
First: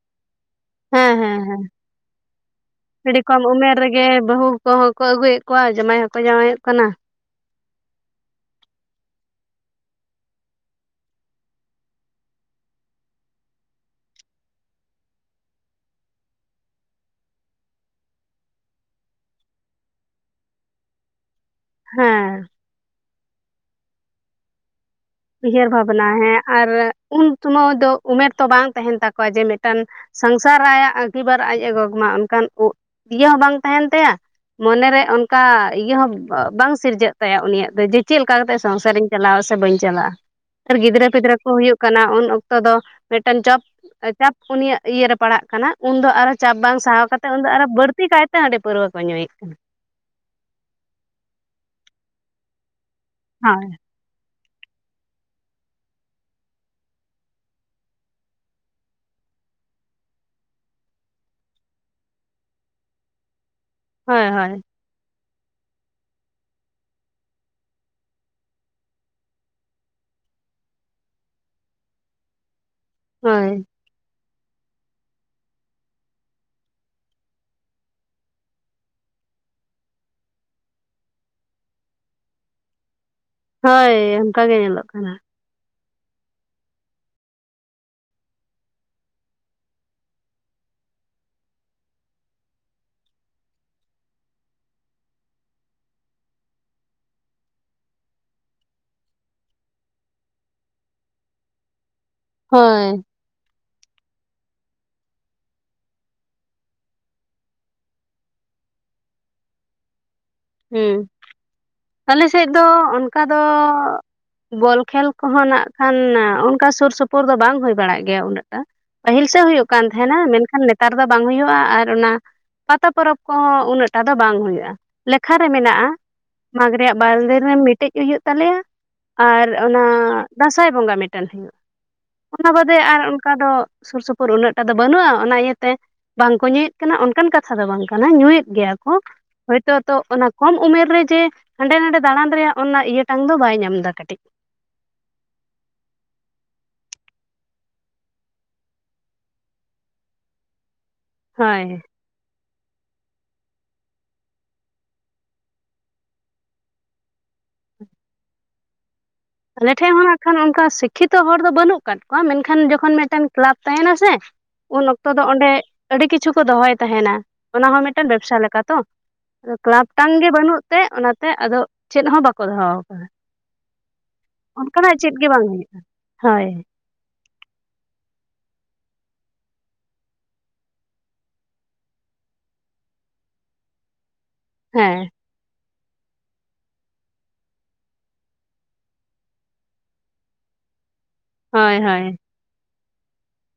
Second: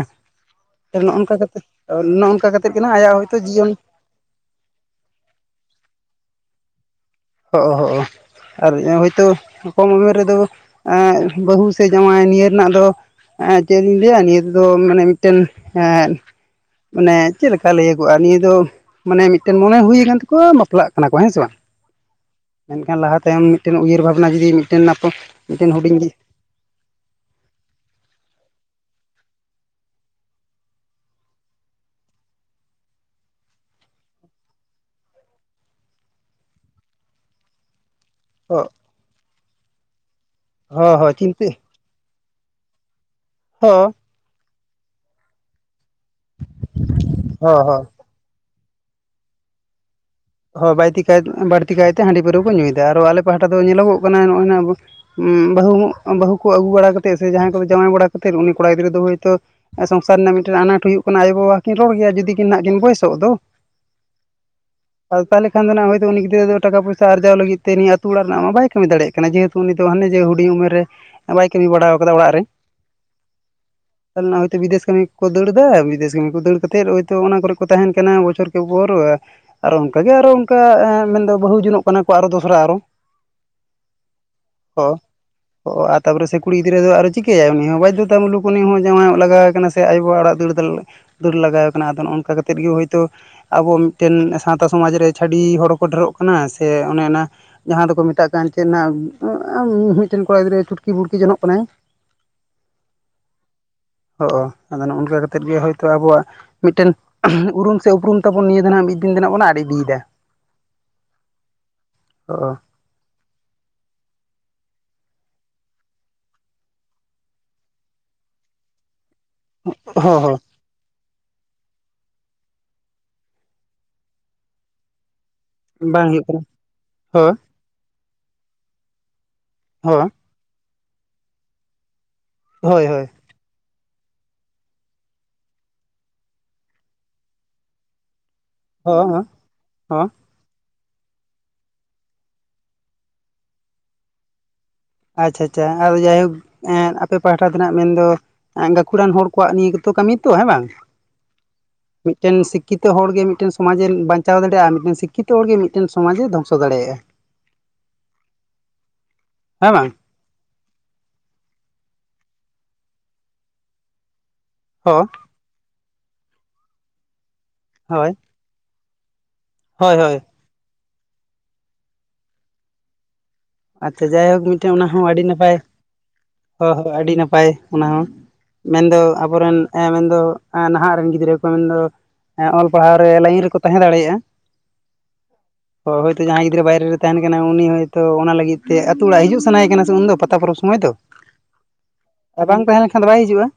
Speaker 1: ᱱᱚᱜ
Speaker 2: ᱦᱮᱸ
Speaker 1: ᱱᱚᱝᱠᱟ
Speaker 2: ᱦᱮᱸ ᱦᱮᱸ
Speaker 1: ᱠᱟᱛᱮᱫ, ᱱᱚᱜᱷ ᱱᱚᱝᱠᱟ ᱠᱟᱛᱮ ᱜᱮ ᱱᱟᱜᱷ ᱟᱭᱟᱜ ᱦᱳᱭᱛᱳ ᱡᱤᱭᱚᱱ
Speaker 2: ᱜᱮ ᱵᱟᱹᱦᱩ ᱠᱚᱼᱦᱚᱸ ᱠᱚ ᱟᱹᱜᱩᱭᱮᱫ ᱠᱚᱣᱟ ᱾ ᱡᱟᱢᱟᱭ ᱦᱚᱸᱠᱚ ᱡᱟᱶᱟᱭᱚᱜ ᱠᱟᱱᱟ᱾
Speaker 1: ᱦᱚᱸᱜ ᱚᱸ ᱦᱚᱸᱜ ᱚᱸ ᱾ ᱟᱨ ᱦᱳᱭᱛᱳ ᱠᱚᱢ ᱩᱢᱮᱨ ᱨᱮᱫᱚ ᱮᱸ ᱵᱟᱹᱦᱩ ᱥᱮ ᱡᱟᱶᱟᱭ ᱱᱤᱭᱟᱹ ᱨᱮᱱᱟᱜ ᱫᱚ᱾ ᱮᱸ ᱪᱮᱫ ᱤᱧ ᱞᱟᱹᱭᱟ᱾ ᱱᱤᱭᱟᱹ ᱛᱮᱫᱚᱸ ᱢᱟᱱᱮ ᱢᱤᱫᱴᱮᱱ ᱮᱸ ᱢᱟᱱᱮ ᱪᱮᱫ ᱞᱮᱠᱟ ᱞᱟᱹᱭᱟᱹᱜᱚᱜᱼᱟ᱾ ᱱᱤᱭᱟᱹ ᱫᱚ᱾ ᱢᱟᱱᱮ ᱢᱤᱫᱴᱮᱱ ᱢᱚᱱᱮ ᱦᱩᱭ ᱟᱠᱟᱱ ᱛᱟᱠᱚᱣᱟ᱾ ᱵᱟᱯᱞᱟ-ᱜ ᱠᱟᱱᱟ ᱠᱚ ᱦᱮᱸ ᱥᱮ ᱵᱟᱝ᱾
Speaker 2: ᱦᱮᱸ᱾
Speaker 1: ᱢᱮᱱᱠᱷᱟᱱ ᱞᱟᱦᱟ ᱛᱟᱭᱚᱢ, ᱢᱤᱫᱴᱮᱱ ᱩᱭᱦᱟᱹᱨ ᱵᱷᱟᱵᱽᱱᱟ ᱡᱩᱫᱤ ᱢᱤᱫᱴᱮᱱ ᱱᱟᱯᱚ
Speaker 2: ᱩᱭᱦᱟᱹᱨ ᱵᱷᱟᱵᱽᱱᱟ ᱦᱮᱸ ᱟᱨ ᱩᱱ ᱥᱚᱢᱚᱭ ᱫᱚ, ᱩᱢᱮᱨ ᱛᱚ ᱵᱟᱝ ᱛᱟᱹᱦᱮᱱ ᱛᱟᱠᱚᱣ-ᱟ᱾ ᱡᱮ ᱢᱤᱫᱴᱟᱝ ᱥᱚᱝᱥᱟᱨ ᱟᱭᱟᱜ ᱟᱺᱜᱤᱵᱷᱟᱨ ᱟᱡ ᱮᱸ ᱜᱚᱜᱽ ᱢᱟ᱾ ᱚᱱᱠᱟᱱ ᱩᱜ ᱤᱭᱟᱹ ᱦᱚᱸ ᱵᱟᱝ ᱛᱟᱸᱦᱮᱱ ᱛᱟᱭ-ᱟ᱾ ᱢᱚᱱᱮᱨᱮ ᱚᱱᱠᱟ ᱤᱭᱟᱹ ᱦᱚᱸ ᱵᱟᱝ ᱥᱤᱨᱡᱟᱹᱜ ᱛᱟᱭᱟ᱾ ᱩᱱᱤᱭᱟ-ᱜ ᱫᱚ᱾ᱡᱮ ᱪᱮᱫ ᱞᱮᱠᱟ ᱠᱟᱛᱮ
Speaker 1: ᱦᱚᱸ
Speaker 2: ᱥᱚᱝᱥᱟᱨᱤᱧ ᱪᱟᱞᱟᱣ ᱟ ᱾ ᱥᱮ ᱵᱟᱹᱧ ᱪᱟᱞᱟᱜᱼᱟ᱾
Speaker 1: ᱦᱚᱸ
Speaker 2: ᱜᱤᱫᱽᱨᱟᱹ
Speaker 1: ᱦᱚᱸ
Speaker 2: ᱯᱤᱫᱽᱨᱟᱹ
Speaker 1: ᱪᱤᱱᱛᱟᱹ
Speaker 2: ᱠᱚ ᱦᱩᱭᱩᱼᱜ ᱠᱟᱱᱟ᱾ ᱩᱱ ᱚᱠᱛᱚ ᱫᱚ ᱢᱤᱫᱴᱮᱱ ᱪᱚᱯ,
Speaker 1: ᱦᱚᱸ
Speaker 2: ᱪᱟᱯ᱾ ᱩᱱᱤᱭᱟ-ᱜ ᱤᱭᱟᱹᱨᱮ ᱯᱟᱲᱟᱜ ᱠᱟᱱᱟ᱾ ᱩᱱᱫᱚ ᱟᱨᱚ ᱪᱟᱯ ᱵᱟᱝ ᱥᱟᱦᱟᱣ ᱠᱟᱛᱮᱫ, ᱩᱱᱫᱚ
Speaker 1: ᱦᱚᱸ
Speaker 2: ᱟᱨᱚ
Speaker 1: ᱦᱚᱸ
Speaker 2: ᱵᱟᱹᱲᱛᱤ ᱠᱟᱭᱛᱮ ᱛᱮ ᱦᱟᱺᱰᱤ ᱯᱟᱹᱨᱣᱟᱹ ᱠᱚ ᱧᱩᱭᱮᱫ ᱠᱟᱱᱟ᱾
Speaker 1: ᱦᱚᱸ ᱵᱟᱭᱛᱤ, ᱠᱟᱭᱛᱮ - ᱵᱟᱹᱲᱛᱤ ᱠᱟᱭᱛᱮ, ᱦᱟᱺᱰᱤ ᱯᱟᱹᱨᱣᱟᱹ ᱠᱚ ᱧᱩᱭᱮᱫᱟ᱾ ᱟᱨᱚ ᱟᱞᱮ ᱯᱟᱦᱟᱴᱟ ᱫᱚ
Speaker 2: ᱦᱳᱭ
Speaker 1: ᱧᱮᱞᱚᱜᱚᱜ ᱠᱟᱱᱟ ᱱᱚᱜᱼᱚᱭ ᱱᱟᱜᱷ ᱟᱵᱚ ᱩᱸ ᱵᱟᱹᱦᱩ ᱦᱚᱸ, ᱵᱟᱹᱦᱩ ᱠᱚ ᱟᱹᱜᱩ ᱵᱟᱲᱟ ᱠᱟᱛᱮᱜ, ᱥᱮ ᱡᱟᱦᱟᱸᱭ ᱠᱚ ᱡᱟᱶᱟᱭ ᱵᱟᱲᱟ ᱠᱟᱛᱮᱫ ᱩᱱᱤ ᱠᱚᱲᱟ ᱜᱤᱫᱽᱨᱟᱹ ᱫᱚ ᱦᱳᱭᱛᱳ ᱥᱚᱝᱥᱟᱨ ᱨᱮᱱᱟᱜ ᱢᱤᱫᱴᱮᱱ ᱟᱱᱟᱴ ᱦᱩᱭᱩᱜ ᱠᱟᱱᱟ᱾ ᱟᱭᱳᱼᱵᱟᱵᱟ ᱠᱤᱱ ᱨᱚᱲ ᱜᱮᱭᱟ᱾ ᱡᱩᱫᱤ ᱠᱤᱱ ᱱᱟᱜᱷ ᱠᱤᱱ ᱵᱚᱭᱮᱥᱳᱜ ᱫᱚ᱾
Speaker 2: ᱦᱳᱭ ᱦᱳᱭ᱾
Speaker 1: ᱟᱫᱚ ᱛᱟᱦᱚᱞᱮ ᱠᱷᱟᱱ ᱫᱚ ᱱᱟᱜᱷ ᱦᱚᱭᱛᱚ, ᱩᱱᱤ ᱜᱤᱫᱽᱨᱟᱹ ᱴᱟᱠᱟ ᱯᱚᱭᱥᱟ ᱟᱨᱡᱟᱣ ᱞᱟᱹᱜᱤᱫ ᱛᱮ, ᱱᱤᱭᱟᱹ ᱟᱹᱛᱩ ᱚᱲᱟᱜ ᱨᱮᱱᱟᱜ ᱢᱟ ᱵᱟᱭ ᱠᱟᱹᱢᱤ ᱫᱟᱲᱮᱭᱟᱜ ᱠᱟᱱᱟ᱾ ᱠᱟᱱᱟ ᱾ ᱡᱮᱦᱮᱛᱩ ᱩᱱᱤ ᱫᱚ ᱦᱟᱱᱮ ᱡᱮ ᱦᱩᱰᱤᱧ ᱩᱢᱮᱨ ᱨᱮ, ᱵᱟᱭ ᱠᱟᱹᱢᱤ ᱵᱟᱲᱟᱣ ᱠᱟᱫᱟ ᱚᱲᱟᱜ ᱨᱮ᱾
Speaker 2: ᱦᱳᱭ᱾
Speaker 1: ᱛᱟᱦᱚᱞᱮ ᱦᱚᱭᱛᱳ ᱵᱤᱫᱮᱥ ᱠᱟᱹᱢᱤ ᱠᱚᱼᱠᱚ ᱫᱟᱹᱲᱫᱟ ᱾ ᱵᱤᱫᱮᱥ ᱠᱟᱹᱢᱤ ᱠᱚ ᱫᱟᱹᱲ ᱠᱟᱛᱮᱫ ᱦᱚᱭᱛᱳ ᱚᱱᱟ ᱠᱚᱨᱮ ᱠᱚ ᱛᱟᱸᱦᱮᱱ ᱠᱟᱱᱟ᱾ ᱵᱚᱪᱷᱚᱨ ᱠᱮ ᱩᱯᱚᱨ ᱟᱨᱚ ᱚᱱᱠᱟᱜᱮ ᱟᱨᱚ ᱚᱱᱠᱟ, ᱢᱮᱱᱫᱚ ᱵᱟᱹᱦᱩ ᱡᱚᱱᱚᱜ ᱠᱟᱱᱟ ᱠᱚ ᱟᱨᱚ ᱫᱚᱥᱨᱟ ᱟᱨᱚ᱾
Speaker 2: ᱦᱳᱭ ᱚᱱᱠᱟ ᱜᱮ ᱧᱮᱞᱚ-ᱜ
Speaker 1: ᱦᱳᱭ
Speaker 2: ᱠᱟᱱᱟ᱾
Speaker 1: ᱚ ᱟᱨ ᱛᱟᱯᱚᱨᱮ ᱠᱩᱲᱤ ᱜᱤᱫᱽᱨᱟᱹ ᱫᱚ ᱟᱨᱚ ᱪᱤᱠᱟᱹᱭᱟᱭ ᱾ ᱩᱱᱤ ᱦᱚᱸ ᱵᱟᱫᱽᱫᱷᱚᱛᱟ ᱢᱩᱞᱩᱠ ᱩᱱᱤ ᱦᱚᱸ ᱡᱟᱶᱟᱜ ᱞᱟᱜᱟᱣ ᱮᱠᱟᱱᱟ᱾ ᱛᱮ ᱟᱭᱳ-ᱵᱵᱟ ᱟᱲᱟᱜ ᱫᱟᱹᱲ ᱫᱟᱹᱲ ᱞᱟᱜᱟᱣ ᱠᱟᱱᱟ᱾ ᱟᱫᱚ ᱱᱚᱜ-ᱱᱚᱝᱠᱟ ᱠᱟᱛᱮᱫ ᱜᱮ ᱦᱳᱭᱛᱳ ᱟᱵᱚ ᱢᱤᱫᱴᱮᱱ ᱥᱟᱶᱛᱟ ᱥᱚᱢᱟᱡᱽ ᱨᱮ ᱪᱷᱟᱹᱰᱤ ᱦᱚᱲ ᱦᱚᱸ ᱠᱚ, ᱰᱷᱮᱨᱚᱜ ᱠᱟᱱᱟ᱾ ᱥᱮ ᱚᱱᱮ ᱚᱱᱟ ᱡᱟᱦᱟᱸ ᱫᱚᱠᱚ ᱢᱮᱛᱟᱜ ᱠᱟᱱ ᱪᱮᱫ ᱚᱱᱟ ᱢᱤᱫᱴᱮᱱ ᱠᱚᱲᱟ ᱜᱤᱫᱽᱨᱟᱹ ᱪᱩᱴᱠᱤ ᱵᱩᱴᱠᱤ ᱡᱚᱱᱚᱜ ᱠᱟᱱᱟᱭ
Speaker 2: ᱦᱳᱭ
Speaker 1: ᱦᱚᱜ-ᱚ ᱟᱫᱚ ᱱᱚᱜᱼᱱᱚᱝᱠᱟ ᱠᱟᱛᱮᱜ ᱦᱳᱭ ᱛᱚ ᱟᱵᱚᱣᱟᱜ ᱢᱤᱫᱴᱮᱱ ᱩᱨᱩᱢ ᱥᱮ ᱩᱯᱨᱩᱢ ᱛᱟᱵᱚᱱ ᱱᱤᱭᱟᱹ ᱫᱚ ᱟᱸᱱᱟᱜ ᱢᱤᱫ ᱫᱤᱱ ᱫᱚ ᱱᱟᱜ ᱵᱚᱱ ᱟᱫ ᱤᱫᱤᱭᱮ ᱫᱟ᱾
Speaker 2: ᱦᱩᱸ ᱟᱞᱮ ᱥᱮᱫ ᱫᱚ ᱚᱱᱠᱟ ᱫᱚ ᱵᱚᱞ ᱠᱷᱮᱞ ᱠᱚᱦᱚᱸ ᱱᱟᱜ ᱠᱷᱟᱱ ᱚᱱᱠᱟ ᱥᱩᱨ ᱥᱩᱯᱩᱨ ᱫᱚ ᱵᱟᱝ ᱦᱩᱭ ᱵᱟᱲᱟᱜ ᱜᱮᱭᱟ ᱩᱱᱟᱹᱜ ᱴᱟ ᱯᱟᱹᱦᱤᱞ ᱥᱮ ᱦᱩᱭᱩᱜ ᱠᱟᱱ ᱛᱟᱦᱮᱱᱟ
Speaker 1: ᱦᱚᱸ
Speaker 2: ᱢᱮᱱᱠᱷᱟᱱ ᱱᱮ ᱱᱮᱛᱟᱨ ᱫᱚ ᱵᱟᱝ ᱦᱩᱭᱩᱜᱼᱟ ᱟᱨ ᱚᱱᱟ ᱯᱟᱛᱟ ᱯᱚᱨᱚᱵᱽ ᱠᱚᱦᱚᱸ ᱩᱱᱟᱹᱜ ᱴᱟ ᱫᱚ ᱵᱟᱝ ᱦᱩᱭᱩᱜᱼᱟ ᱠᱷᱟᱨᱮ ᱢᱮᱱᱟᱜᱼᱟ
Speaker 1: ᱦᱚᱸ ᱵᱟᱝ ᱦᱩᱭᱩᱜ ᱠᱟᱱᱟ
Speaker 2: ᱢᱟᱜᱽ ᱨᱮᱭᱟᱜ ᱵᱟᱨ
Speaker 1: ᱦᱚᱸ
Speaker 2: ᱫᱤᱱ ᱨᱮ ᱢᱤᱫᱴᱮᱡ ᱦᱩᱭᱩᱜ ᱛᱟᱞᱮᱭᱟ ᱟᱨ ᱚᱱᱟ
Speaker 1: ᱦᱚ
Speaker 2: ᱫᱟᱸᱥᱟᱭ ᱵᱚᱸᱜᱟ ᱢᱤᱫᱴᱮᱱ ᱦᱩᱭᱩᱜᱼᱟ ᱚᱱᱟ ᱵᱟᱫᱮ
Speaker 1: ᱦᱳᱭ
Speaker 2: ᱟᱨ
Speaker 1: ᱦᱳᱭ
Speaker 2: ᱚᱠᱟ ᱫᱚ ᱥᱩᱨ ᱥᱩᱯᱩᱨ ᱩᱱᱟᱹᱜ ᱴᱟ ᱫᱚ ᱵᱟᱹᱱᱩᱜᱼᱟ ᱚᱱᱟ ᱤᱭᱟᱹᱛᱮ ᱵᱟᱝᱠᱚ ᱧᱩᱭᱮᱫ ᱠᱟᱱᱟ ᱚᱱᱠᱟᱱ ᱠᱟᱛᱷᱟ ᱫᱚ ᱵᱟᱝ ᱠᱟᱱᱟ ᱧᱩᱭᱮᱫ ᱜᱮᱭᱟ ᱠᱚ
Speaker 1: ᱦᱚᱸ ᱦᱚᱸ
Speaker 2: ᱦᱳᱭᱛᱳ ᱛᱚ
Speaker 1: ᱦᱚᱸ
Speaker 2: ᱚᱱᱟ ᱠᱚᱢ ᱩᱢᱮᱨ ᱨᱮ ᱡᱮ ᱦᱟᱸᱰᱮ ᱱᱟᱰᱮ ᱫᱟᱬᱟᱱ ᱨᱮᱭᱟᱜ ᱚᱱᱟ ᱤᱭᱟᱹᱴᱟᱝ ᱫᱚ ᱵᱟᱭ ᱧᱟᱢ ᱮᱫᱟ ᱠᱟᱹᱴᱤᱡ
Speaker 1: ᱟᱪᱪᱷᱟ ᱟᱪᱪᱷᱟ ᱟᱫᱚ ᱡᱟᱭᱦᱳᱠ ᱟᱯᱮ ᱯᱟᱦᱴᱟ ᱫᱚᱱᱟᱜ ᱢᱮᱱ ᱫᱚ ᱜᱟᱹᱠᱷᱩᱲᱟᱱ ᱦᱚᱲ ᱠᱚᱣᱟᱜ ᱱᱤᱭᱟᱹ ᱜᱮᱛᱚ ᱠᱟᱹᱢᱤ ᱛᱚ ᱦᱮᱸ ᱵᱟᱝ?
Speaker 2: ᱦᱳᱭ
Speaker 1: ᱢᱤᱫᱴᱮᱱ ᱥᱤᱠᱠᱷᱤᱛᱚ ᱦᱚᱲᱜᱮ ᱢᱤᱫᱴᱮᱱ ᱥᱚᱢᱟᱡᱽᱮ ᱵᱟᱧᱪᱟᱣ ᱫᱟᱲᱮᱭᱟᱜᱼᱟ ᱢᱤᱫᱴᱮᱱ ᱥᱤᱠᱠᱷᱤᱛᱚ ᱦᱚᱲᱜᱮ ᱢᱤᱫᱴᱮᱱ ᱥᱚᱢᱟᱡᱽ ᱮ ᱫᱷᱚᱝᱥᱚ ᱫᱟᱲᱮᱭᱟᱜᱼᱟ᱾ ᱦᱮᱸ
Speaker 2: ᱟᱞᱮ
Speaker 1: ᱵᱟᱝ
Speaker 2: ᱴᱷᱮᱡ ᱦᱚᱸ ᱱᱟᱜ ᱠᱷᱟᱱ ᱚᱱᱠᱟ ᱥᱤᱠᱠᱷᱤᱛᱚ ᱦᱚᱲ ᱫᱚ ᱵᱟᱹᱱᱩᱜ ᱟᱠᱟᱫ ᱠᱚᱣᱟ ᱢᱮᱱᱠᱷᱟᱱ ᱡᱚᱠᱷᱚᱱ ᱢᱤᱫᱴᱮᱱ ᱠᱮᱞᱟᱯ ᱛᱟᱦᱮᱱᱟ ᱥᱮ ᱩᱱ
Speaker 1: ᱦᱚ
Speaker 2: ᱚᱠᱛᱚ ᱫᱚ ᱚᱸᱰᱮ ᱟᱹᱰᱤ ᱠᱤᱪᱷᱩ ᱠᱚ ᱫᱚᱦᱚᱭ ᱛᱟᱦᱮᱱᱟ ᱚᱱᱟ ᱦᱚᱸ ᱢᱤᱫᱴᱮᱱ
Speaker 1: ᱦᱳᱭ
Speaker 2: ᱵᱮᱵᱥᱟ ᱞᱮᱠᱟ ᱛᱚ ᱟᱫᱚ ᱠᱞᱟᱯ
Speaker 1: ᱦᱳᱭ
Speaker 2: ᱴᱟᱝ
Speaker 1: ᱦᱳᱭ
Speaker 2: ᱜᱮ ᱵᱟᱹᱱᱩᱜ ᱛᱮ ᱚᱱᱟᱛᱮ ᱟᱫᱚ ᱪᱮᱫ ᱦᱚᱸ ᱵᱟᱠᱚ ᱫᱚᱦᱚ ᱟᱠᱟᱫᱟ
Speaker 1: ᱟᱪᱪᱷᱟ ᱡᱟᱭᱦᱳᱠ ᱢᱤᱫᱴᱮᱱ ᱚᱱᱟ
Speaker 2: ᱚᱱᱠᱟᱱᱟᱜ
Speaker 1: ᱦᱚᱸ
Speaker 2: ᱪᱮᱫ
Speaker 1: ᱟᱹᱰᱤ
Speaker 2: ᱜᱮ ᱵᱟᱝ
Speaker 1: ᱱᱟᱯᱟᱭ
Speaker 2: ᱦᱩᱭᱩᱜᱼᱟ ᱦᱳᱭ
Speaker 1: ᱦᱚ ᱦᱚᱸ ᱟᱹᱰᱤ ᱱᱟᱯᱟᱭ ᱚᱱᱟ ᱦᱚᱸ ᱢᱮᱱᱫᱚ ᱟᱵᱚᱨᱮᱱ ᱢᱮᱱᱫᱚ ᱱᱟᱦᱟᱜ ᱨᱮᱱ ᱜᱤᱫᱽᱨᱟᱹ ᱠᱚ ᱢᱮᱱᱫᱚ ᱦᱮᱸ ᱚᱞ ᱯᱟᱲᱦᱟᱣ ᱨᱮ ᱞᱟᱭᱤᱱ ᱨᱮᱠᱚ ᱛᱟᱦᱮᱸ ᱫᱟᱲᱮᱭᱟᱜᱼᱟ᱾
Speaker 2: ᱦᱮᱸ
Speaker 1: ᱦᱳ ᱦᱳᱭᱛᱳ ᱡᱟᱦᱟᱸᱭ ᱜᱤᱫᱽᱨᱟᱹ ᱵᱟᱭᱨᱮ ᱨᱮ ᱛᱟᱦᱮᱱ ᱠᱟᱱᱟ ᱩᱱᱤ ᱦᱚᱭᱛᱳ ᱚᱱᱟ ᱞᱟᱹᱜᱤᱫ ᱜᱤᱛᱮ ᱟᱹᱛᱩ ᱚᱲᱟᱜ ᱦᱤᱡᱩᱜ ᱥᱟᱱᱟᱭᱮ ᱠᱟᱱᱟ ᱩᱱᱫᱚ ᱯᱟᱛᱟ ᱯᱚᱨᱚᱵᱽ ᱥᱚᱢᱚᱭ ᱫᱚ᱾
Speaker 2: ᱦᱳᱭ ᱦᱳᱭ
Speaker 1: ᱟᱨ ᱵᱟᱝ ᱛᱟᱦᱮᱸ ᱞᱮᱱᱠᱷᱟᱱ ᱫᱚ ᱵᱟᱭ ᱦᱤᱡᱩᱜᱼᱟ᱾